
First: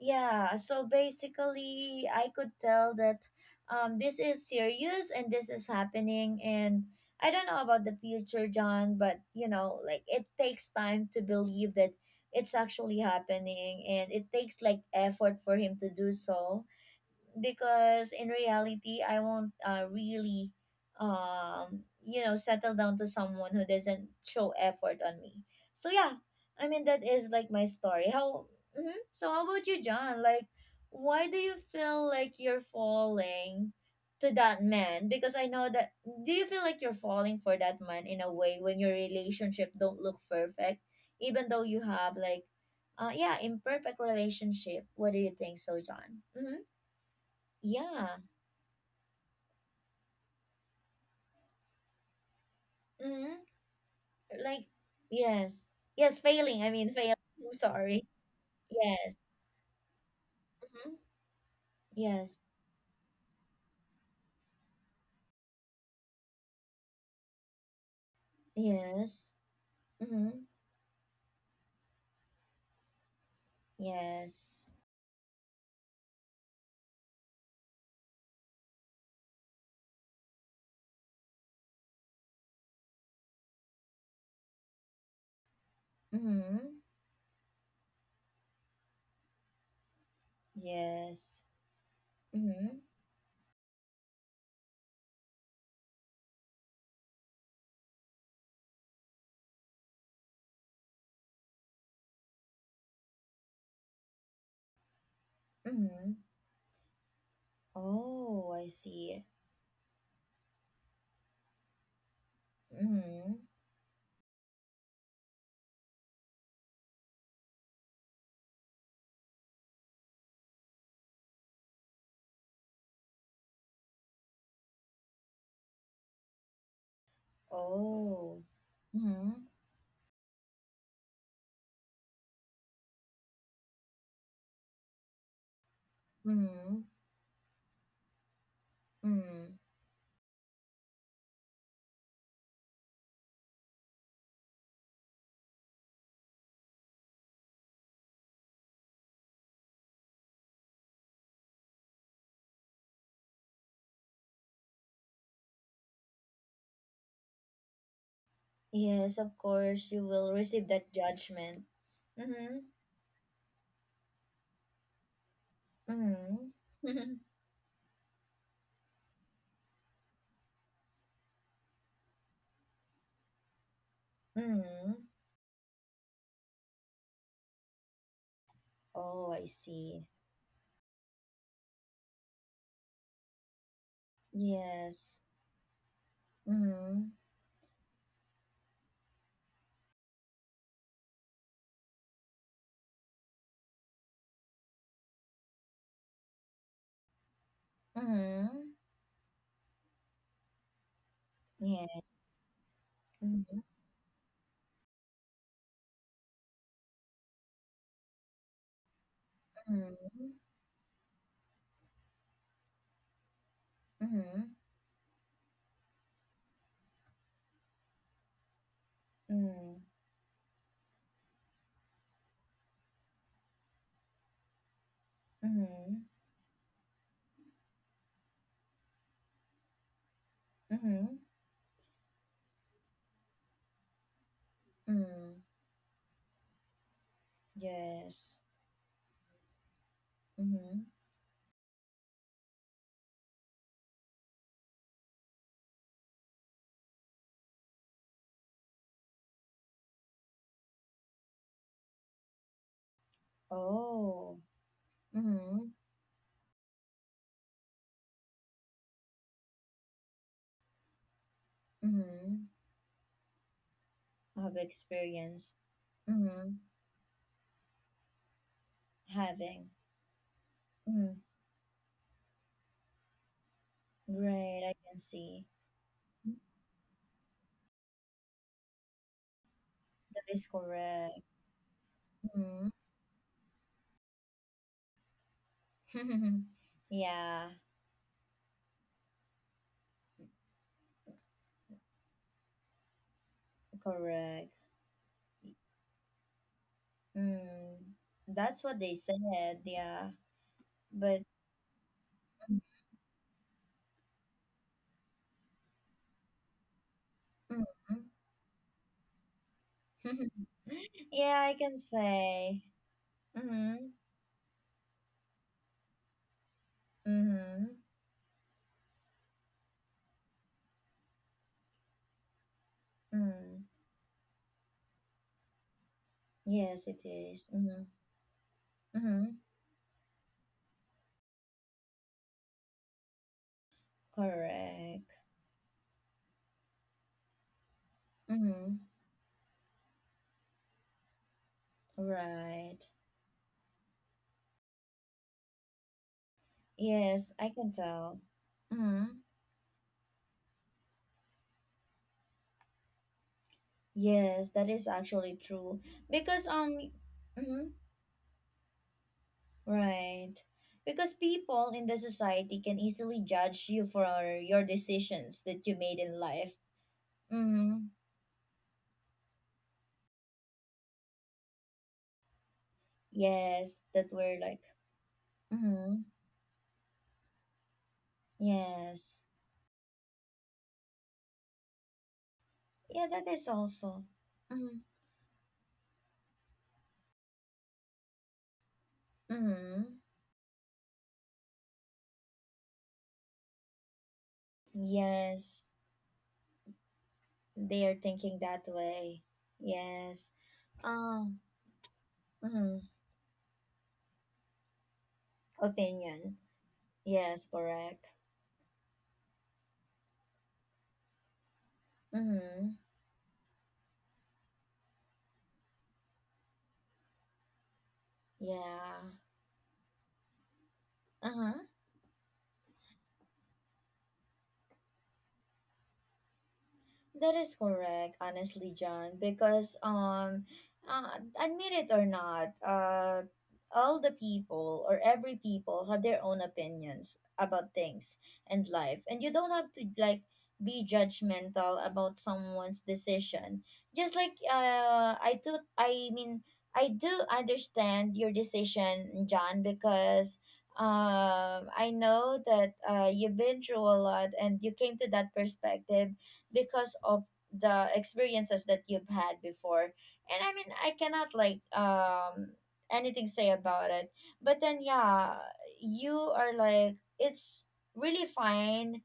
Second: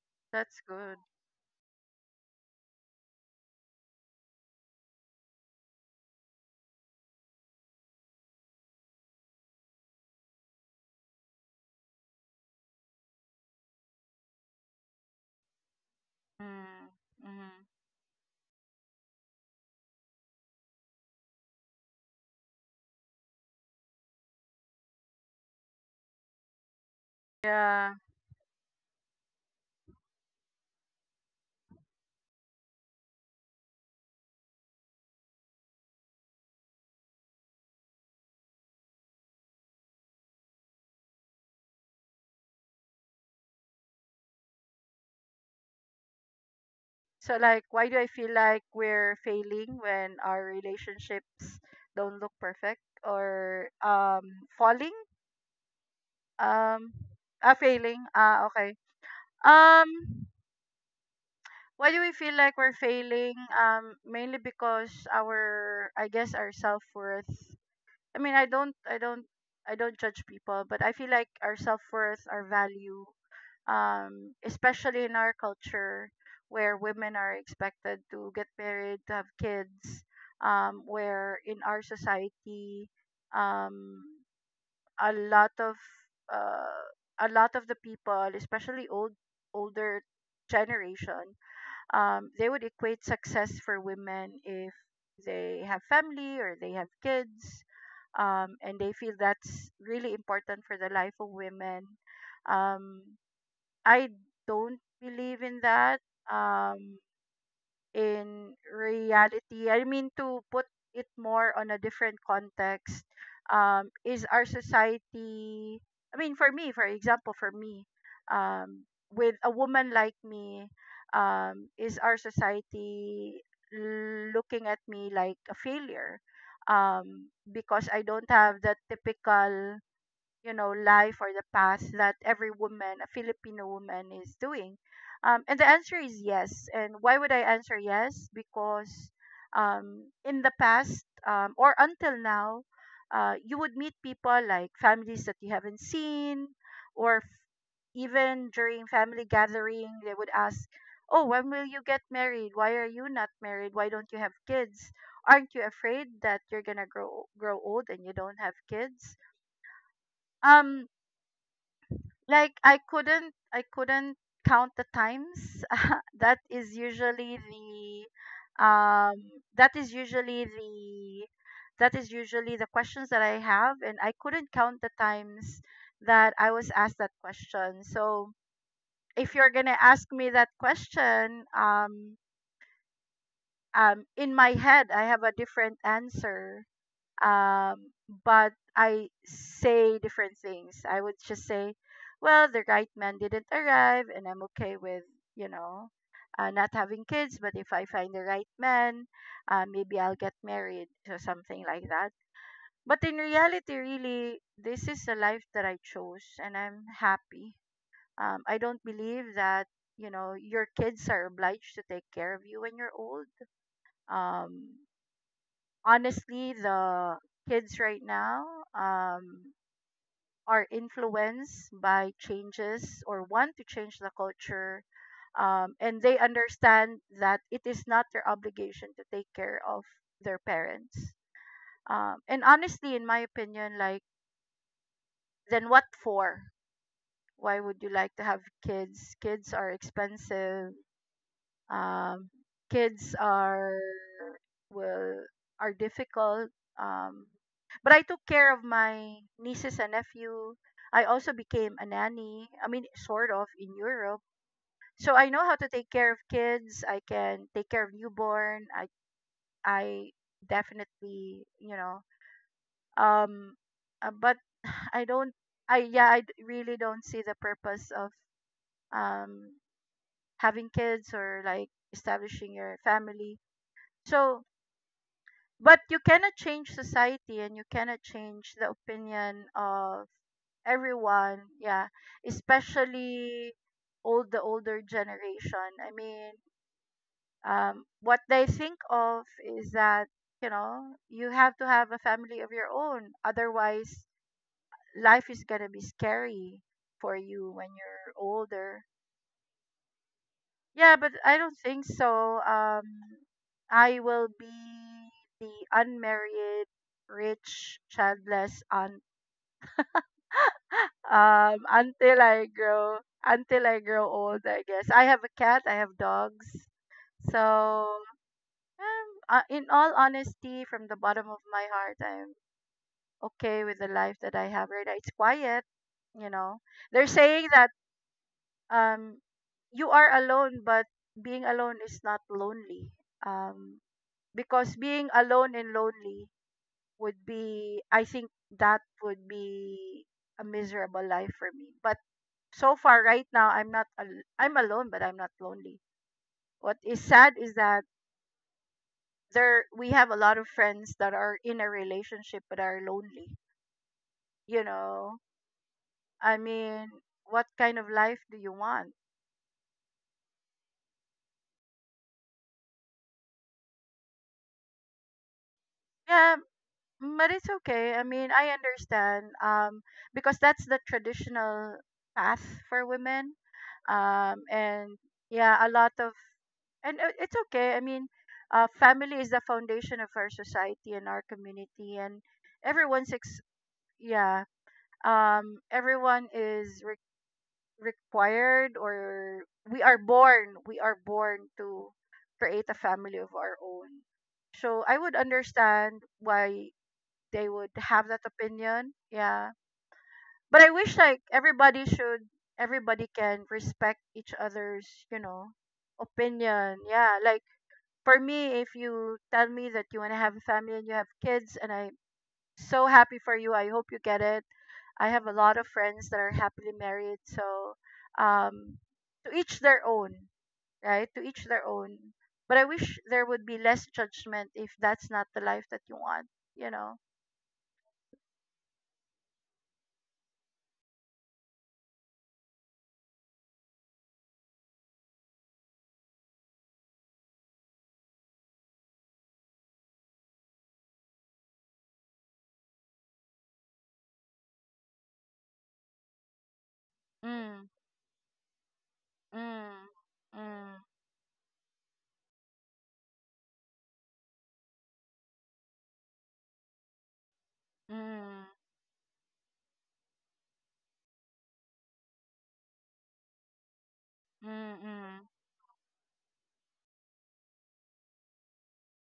S1: Yeah,
S2: That's
S1: so
S2: good.
S1: basically, I could tell that this is serious and this is happening. And I don't know about the future, John, but you know, like it takes time to believe that it's actually happening, and it takes like effort for him to do so,
S2: Mm, mm.
S1: because in reality I won't really you know settle down to someone who doesn't show effort on me. So yeah, I mean that is like my
S2: Yeah.
S1: story how. Hmm, so how about you, John, like, why do you feel like you're falling to that man, because I know that, do you feel like you're falling for that man in a way when your relationship don't look perfect, even though you have like yeah imperfect relationship, what do you think so, John? Mm-hmm.
S2: So, like, why do I
S1: Yeah.
S2: feel like we're failing when our relationships don't look perfect,
S1: Hmm.
S2: or
S1: Like,
S2: falling?
S1: yes. Yes, failing. I mean,
S2: Um,
S1: failing. I'm
S2: ah, failing.
S1: sorry.
S2: Ah, okay.
S1: Yes.
S2: Um,
S1: Hmm.
S2: why do we feel
S1: Yes.
S2: like we're failing? Mainly because our, I guess, our self worth. I mean,
S1: Yes.
S2: I don't judge
S1: Mm-hmm.
S2: people, but I feel like our self worth, our value,
S1: Yes.
S2: especially in our culture, where women are expected to get married, to have kids, where in our society, um, a lot of,
S1: Mm-hmm.
S2: uh, a lot of the people, especially older generation,
S1: Yes.
S2: they would
S1: Mm-hmm.
S2: equate success for women if they have family or they have kids. And they feel that's really important for the life of women. Um, i don't believe in that.
S1: Mm-hmm.
S2: um,
S1: Oh,
S2: in
S1: I see.
S2: reality, I mean, to put it more on a different context,
S1: Mm-hmm.
S2: is our society, I mean, for me, for example, um, with a woman like me, is our society looking at me like a failure? Because I don't
S1: Oh.
S2: have that
S1: Mm-hmm.
S2: typical, life, or the path that every woman, a Filipino woman, is doing. And the answer is yes.
S1: Mm-hmm.
S2: And why would I answer yes? Because
S1: Mm-hmm.
S2: in the past, or until now, you would meet people, like families that you haven't seen. Or even during family gathering, they would ask, oh, when will you get married, why are you not married, why don't you have kids, aren't you afraid that you're gonna grow old and you don't have
S1: Yes,
S2: kids?
S1: of course, you will receive
S2: um
S1: that judgment.
S2: like
S1: Mm-hmm.
S2: I couldn't count the times. [LAUGHS] that is
S1: Mm-hmm.
S2: usually the um that is usually the that is usually the questions that I have, and I
S1: [LAUGHS]
S2: couldn't count the
S1: mm-hmm.
S2: times that I was asked that question. So
S1: Oh,
S2: if
S1: I
S2: you're going to
S1: see.
S2: ask me that question, in my head I
S1: Yes.
S2: have a different answer.
S1: Mhm.
S2: um, but I say different things. I would just say, well, the right man didn't arrive, and I'm okay with, you know, not having kids, but if I find the right
S1: Mhm.
S2: man, maybe I'll get married or something like
S1: Yeah.
S2: that. But in
S1: Mhm.
S2: reality, really, this is the life that I chose, and I'm happy. I don't believe that
S1: Mhm.
S2: your kids are obliged to take care of you when you're old.
S1: Mhm.
S2: Um, Honestly, the kids right now, um,
S1: Mhm.
S2: are influenced by changes, or want to change the culture, and
S1: Mhm.
S2: they understand that it is not their obligation to take care of their parents.
S1: Mhm.
S2: And honestly, in my opinion, like,
S1: Mhm.
S2: then what for? Why would you like to
S1: Yes.
S2: have kids? Kids are expensive.
S1: Mhm.
S2: um, Kids are, well, are difficult. um, but I took care of my nieces and nephew. I also became a nanny, I mean, sort of, in Europe.
S1: Oh.
S2: So I know how to
S1: Mhm.
S2: take care of kids. I can take care of newborn. I definitely.
S1: Mhm.
S2: Um but
S1: I've
S2: I don't
S1: experienced.
S2: I yeah, I
S1: Mhm.
S2: really don't see the purpose of um
S1: Having.
S2: having kids,
S1: Mhm.
S2: or like establishing your family. So
S1: Right. I can see.
S2: but you cannot change society, and you cannot change the opinion of
S1: That is correct.
S2: everyone. Yeah.
S1: Mhm.
S2: Especially all the older generation. I mean,
S1: [LAUGHS] yeah.
S2: what they think of is that, you have to have a family of your own. Otherwise,
S1: Correct.
S2: life is going to be scary for you when
S1: Mm.
S2: you're
S1: That's what
S2: older.
S1: they said. Yeah.
S2: Yeah, but
S1: But.
S2: I don't think so. I will be the unmarried, rich,
S1: Mhm.
S2: childless aunt.
S1: [LAUGHS]
S2: [GASPS] [LAUGHS]
S1: Yeah, I
S2: Um,
S1: can
S2: until I
S1: say.
S2: grow, until I
S1: Mm-hmm.
S2: grow old, I guess. I have a cat. I have dogs.
S1: Mm-hmm.
S2: So, in all honesty, from the bottom of my heart, I'm
S1: Mm.
S2: okay with the life that I have right now. It's quiet, you know.
S1: Yes, it
S2: They're
S1: is.
S2: saying that
S1: Mm-hmm.
S2: um
S1: Mm-hmm.
S2: you are alone, but being alone is not lonely. um because
S1: Correct.
S2: being alone and lonely would be, I think,
S1: Mm-hmm.
S2: that would be a miserable life for me. But so
S1: Right.
S2: far right now, I'm alone but I'm not lonely. What is
S1: Yes,
S2: sad
S1: I
S2: is
S1: can
S2: that
S1: tell. Mm-hmm.
S2: there, we have a lot of friends that are in a relationship but are lonely,
S1: Yes,
S2: you
S1: that is
S2: know.
S1: actually true.
S2: I
S1: Because
S2: mean, what
S1: mm-hmm,
S2: kind of life do you want?
S1: right. Because people in the society can easily judge you for your decisions that you made in
S2: Yeah.
S1: life.
S2: Mm, but it's
S1: Mm-hmm.
S2: okay. I mean, I understand. Because that's the traditional path for women.
S1: Yes, that were like,
S2: And yeah, a lot
S1: mm-hmm.
S2: of, and it's okay. I mean, family
S1: Yes.
S2: is the foundation of our society and our community, and
S1: Yeah,
S2: everyone's
S1: that
S2: ex-
S1: is also.
S2: yeah.
S1: Mm-hmm.
S2: Everyone is required, or we are
S1: Hmm.
S2: born. We are born to create a family of our own. So I would
S1: Yes,
S2: understand why they would
S1: they are
S2: have that
S1: thinking that
S2: opinion.
S1: way.
S2: Yeah.
S1: Yes.
S2: But I wish, like,
S1: Um. Mhm.
S2: everybody can respect each other's, you know,
S1: Opinion.
S2: opinion. Yeah.
S1: Yes,
S2: Like
S1: correct.
S2: for me, if you tell me that you wanna have a family and you have kids, and I'm
S1: Mm-hmm.
S2: so happy for you, I hope you get it. I have a lot of friends that are happily married, so um
S1: Yeah.
S2: to each their own, right? To
S1: Uh
S2: each
S1: huh.
S2: their own. But I wish there would be less judgment if that's not the life that you want, you know.
S1: That is correct, honestly, John, because admit it or not, all the people or every people have their own opinions about things and life. And you don't have to like be judgmental about someone's decision. Just like I do, I mean, I do
S2: Mm.
S1: understand your decision, John,
S2: Mm,
S1: because
S2: mm,
S1: I know that you've been through a lot and you came to that perspective because of the
S2: mm,
S1: experiences that you've had before. And I mean I cannot like anything say about it, but then
S2: mm, mm,
S1: yeah, you are like it's really fine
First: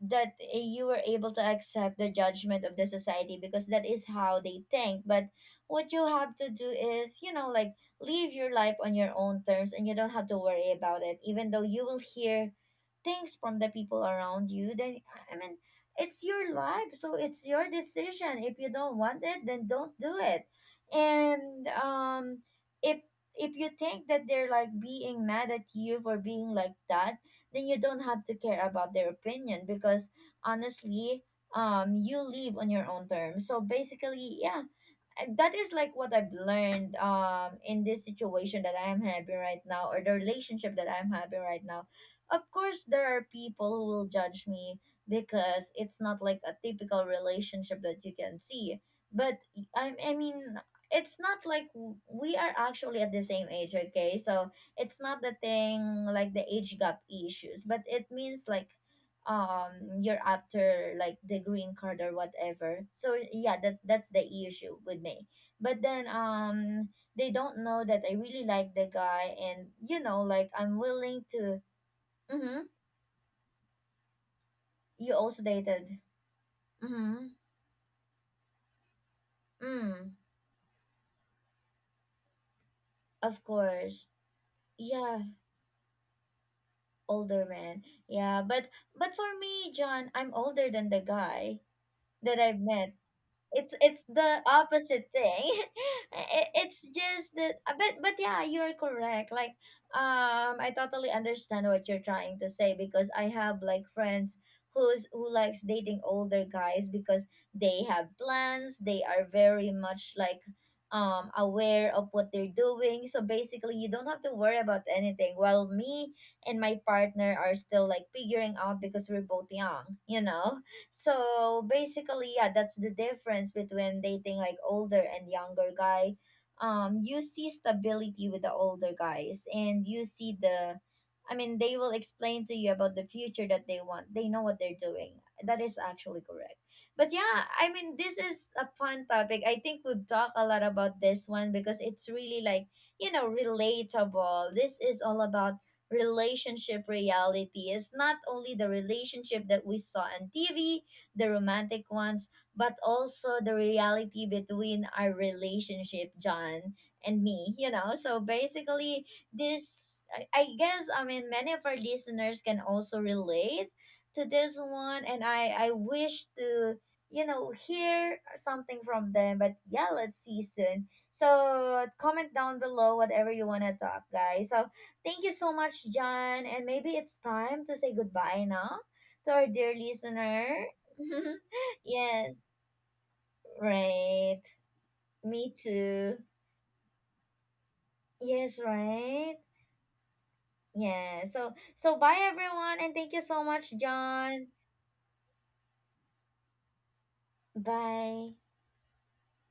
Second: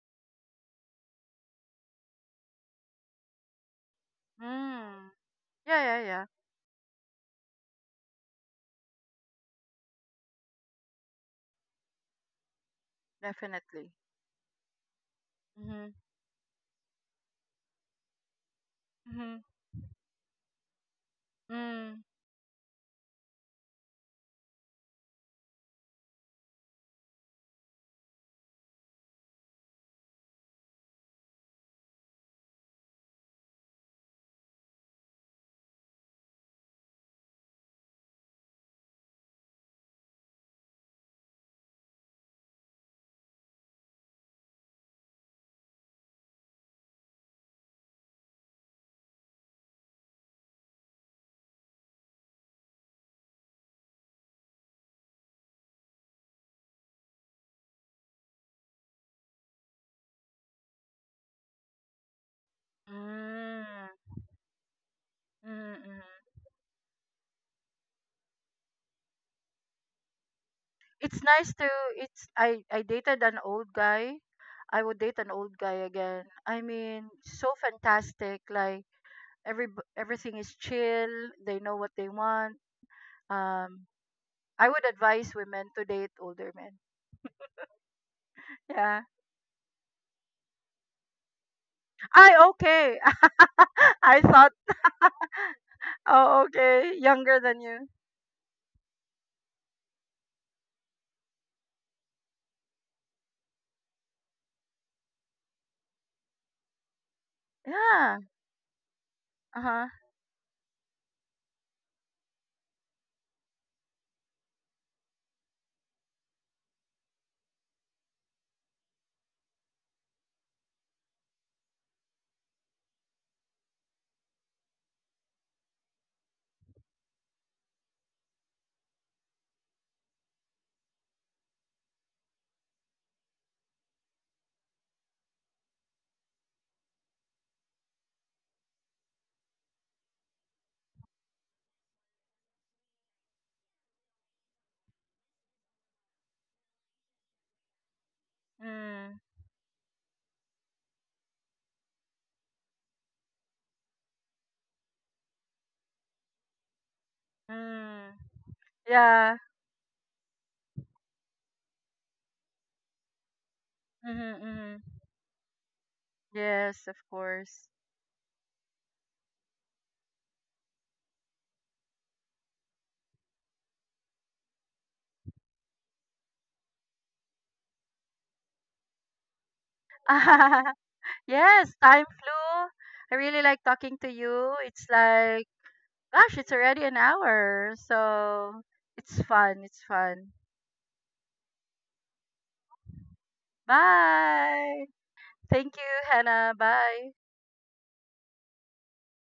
S1: that you were able to accept the judgment of the society because that is how they think.
S2: mm.
S1: But
S2: Yeah,
S1: what
S2: yeah,
S1: you
S2: yeah,
S1: have to do is, you know, like, live your life on your own terms, and you don't have to worry about it even though you will hear things from the
S2: definitely.
S1: people around you. Then I mean
S2: Mm-hmm,
S1: it's your life, so it's your decision. If you don't want
S2: mm-hmm,
S1: it, then don't do it. And
S2: mm,
S1: if you think that they're like being mad at you for being like that, then you don't have to care about their opinion, because honestly you live on your own terms, so basically yeah. And that is like what I've learned, in this situation that I am having right now, or the relationship that I'm having right now. Of course there are people who will judge me because it's not like a typical relationship that you can see. But I mean, it's not like we are actually at the same age, okay? So it's not the thing like the age gap issues, but it means like you're after like the green card or whatever. So yeah, that
S2: mm,
S1: that's the issue with me.
S2: mm,
S1: But
S2: mm.
S1: then they don't know that I really like the guy and you know like I'm
S2: It's
S1: willing
S2: nice
S1: to.
S2: to, it's,
S1: Mm-hmm.
S2: I dated an old guy. I would
S1: You
S2: date an
S1: also
S2: old guy
S1: dated.
S2: again. I mean,
S1: Mm-hmm.
S2: so fantastic. Like every,
S1: Mm.
S2: everything is chill. They know what they want.
S1: Of
S2: Um,
S1: course.
S2: I would
S1: Yeah.
S2: advise women to date older men. [LAUGHS]
S1: Older man. Yeah, but.
S2: Yeah.
S1: But for me, John, I'm older than the guy
S2: I
S1: that I've met.
S2: okay.
S1: it's
S2: [LAUGHS]
S1: it's
S2: I
S1: the
S2: thought.
S1: opposite
S2: [LAUGHS]
S1: thing. [LAUGHS]
S2: Oh,
S1: It's
S2: okay.
S1: just
S2: Younger than
S1: that
S2: you.
S1: but yeah you're correct. Like, I totally understand what you're trying to say, because I have like friends who likes dating older guys, because they have
S2: Yeah.
S1: plans, they are very
S2: Uh-huh.
S1: much like aware of what they're doing, so basically you don't have to worry about anything. While me and my partner are still like figuring out because we're both young, you know. So basically, yeah, that's the difference between dating like older and younger guy. You see stability with the older guys, and you see the, I mean, they will explain to you about the future that they want. They know what they're doing. That is actually correct. But yeah, I mean, this is a fun topic. I think we've talked a lot about this one because it's really like, you know, relatable. This is all about relationship reality is not only the
S2: Mm.
S1: relationship that we saw on TV, the romantic ones, but also the reality between our relationship, John, and me, you know?
S2: Mm.
S1: So basically,
S2: Yeah.
S1: this, I guess, I mean, many of our listeners can also relate to
S2: Mm-hmm,
S1: this
S2: mm-hmm.
S1: one, and I wish to,
S2: Yes, of
S1: you know,
S2: course.
S1: hear something from them, but yeah, let's see soon. So comment down below whatever you want to talk, guys. So thank you so much, John. And maybe it's time to say goodbye now to our dear listener.
S2: [LAUGHS]
S1: [LAUGHS]
S2: yes, time
S1: Yes,
S2: flew. I really like talking to
S1: right.
S2: you. It's like,
S1: Me too.
S2: gosh, it's already an hour. So
S1: Yes,
S2: it's
S1: right.
S2: fun. It's fun.
S1: Yeah. So so bye everyone, and thank you so much, John.
S2: Bye. Thank you, Hannah. Bye.
S1: Bye.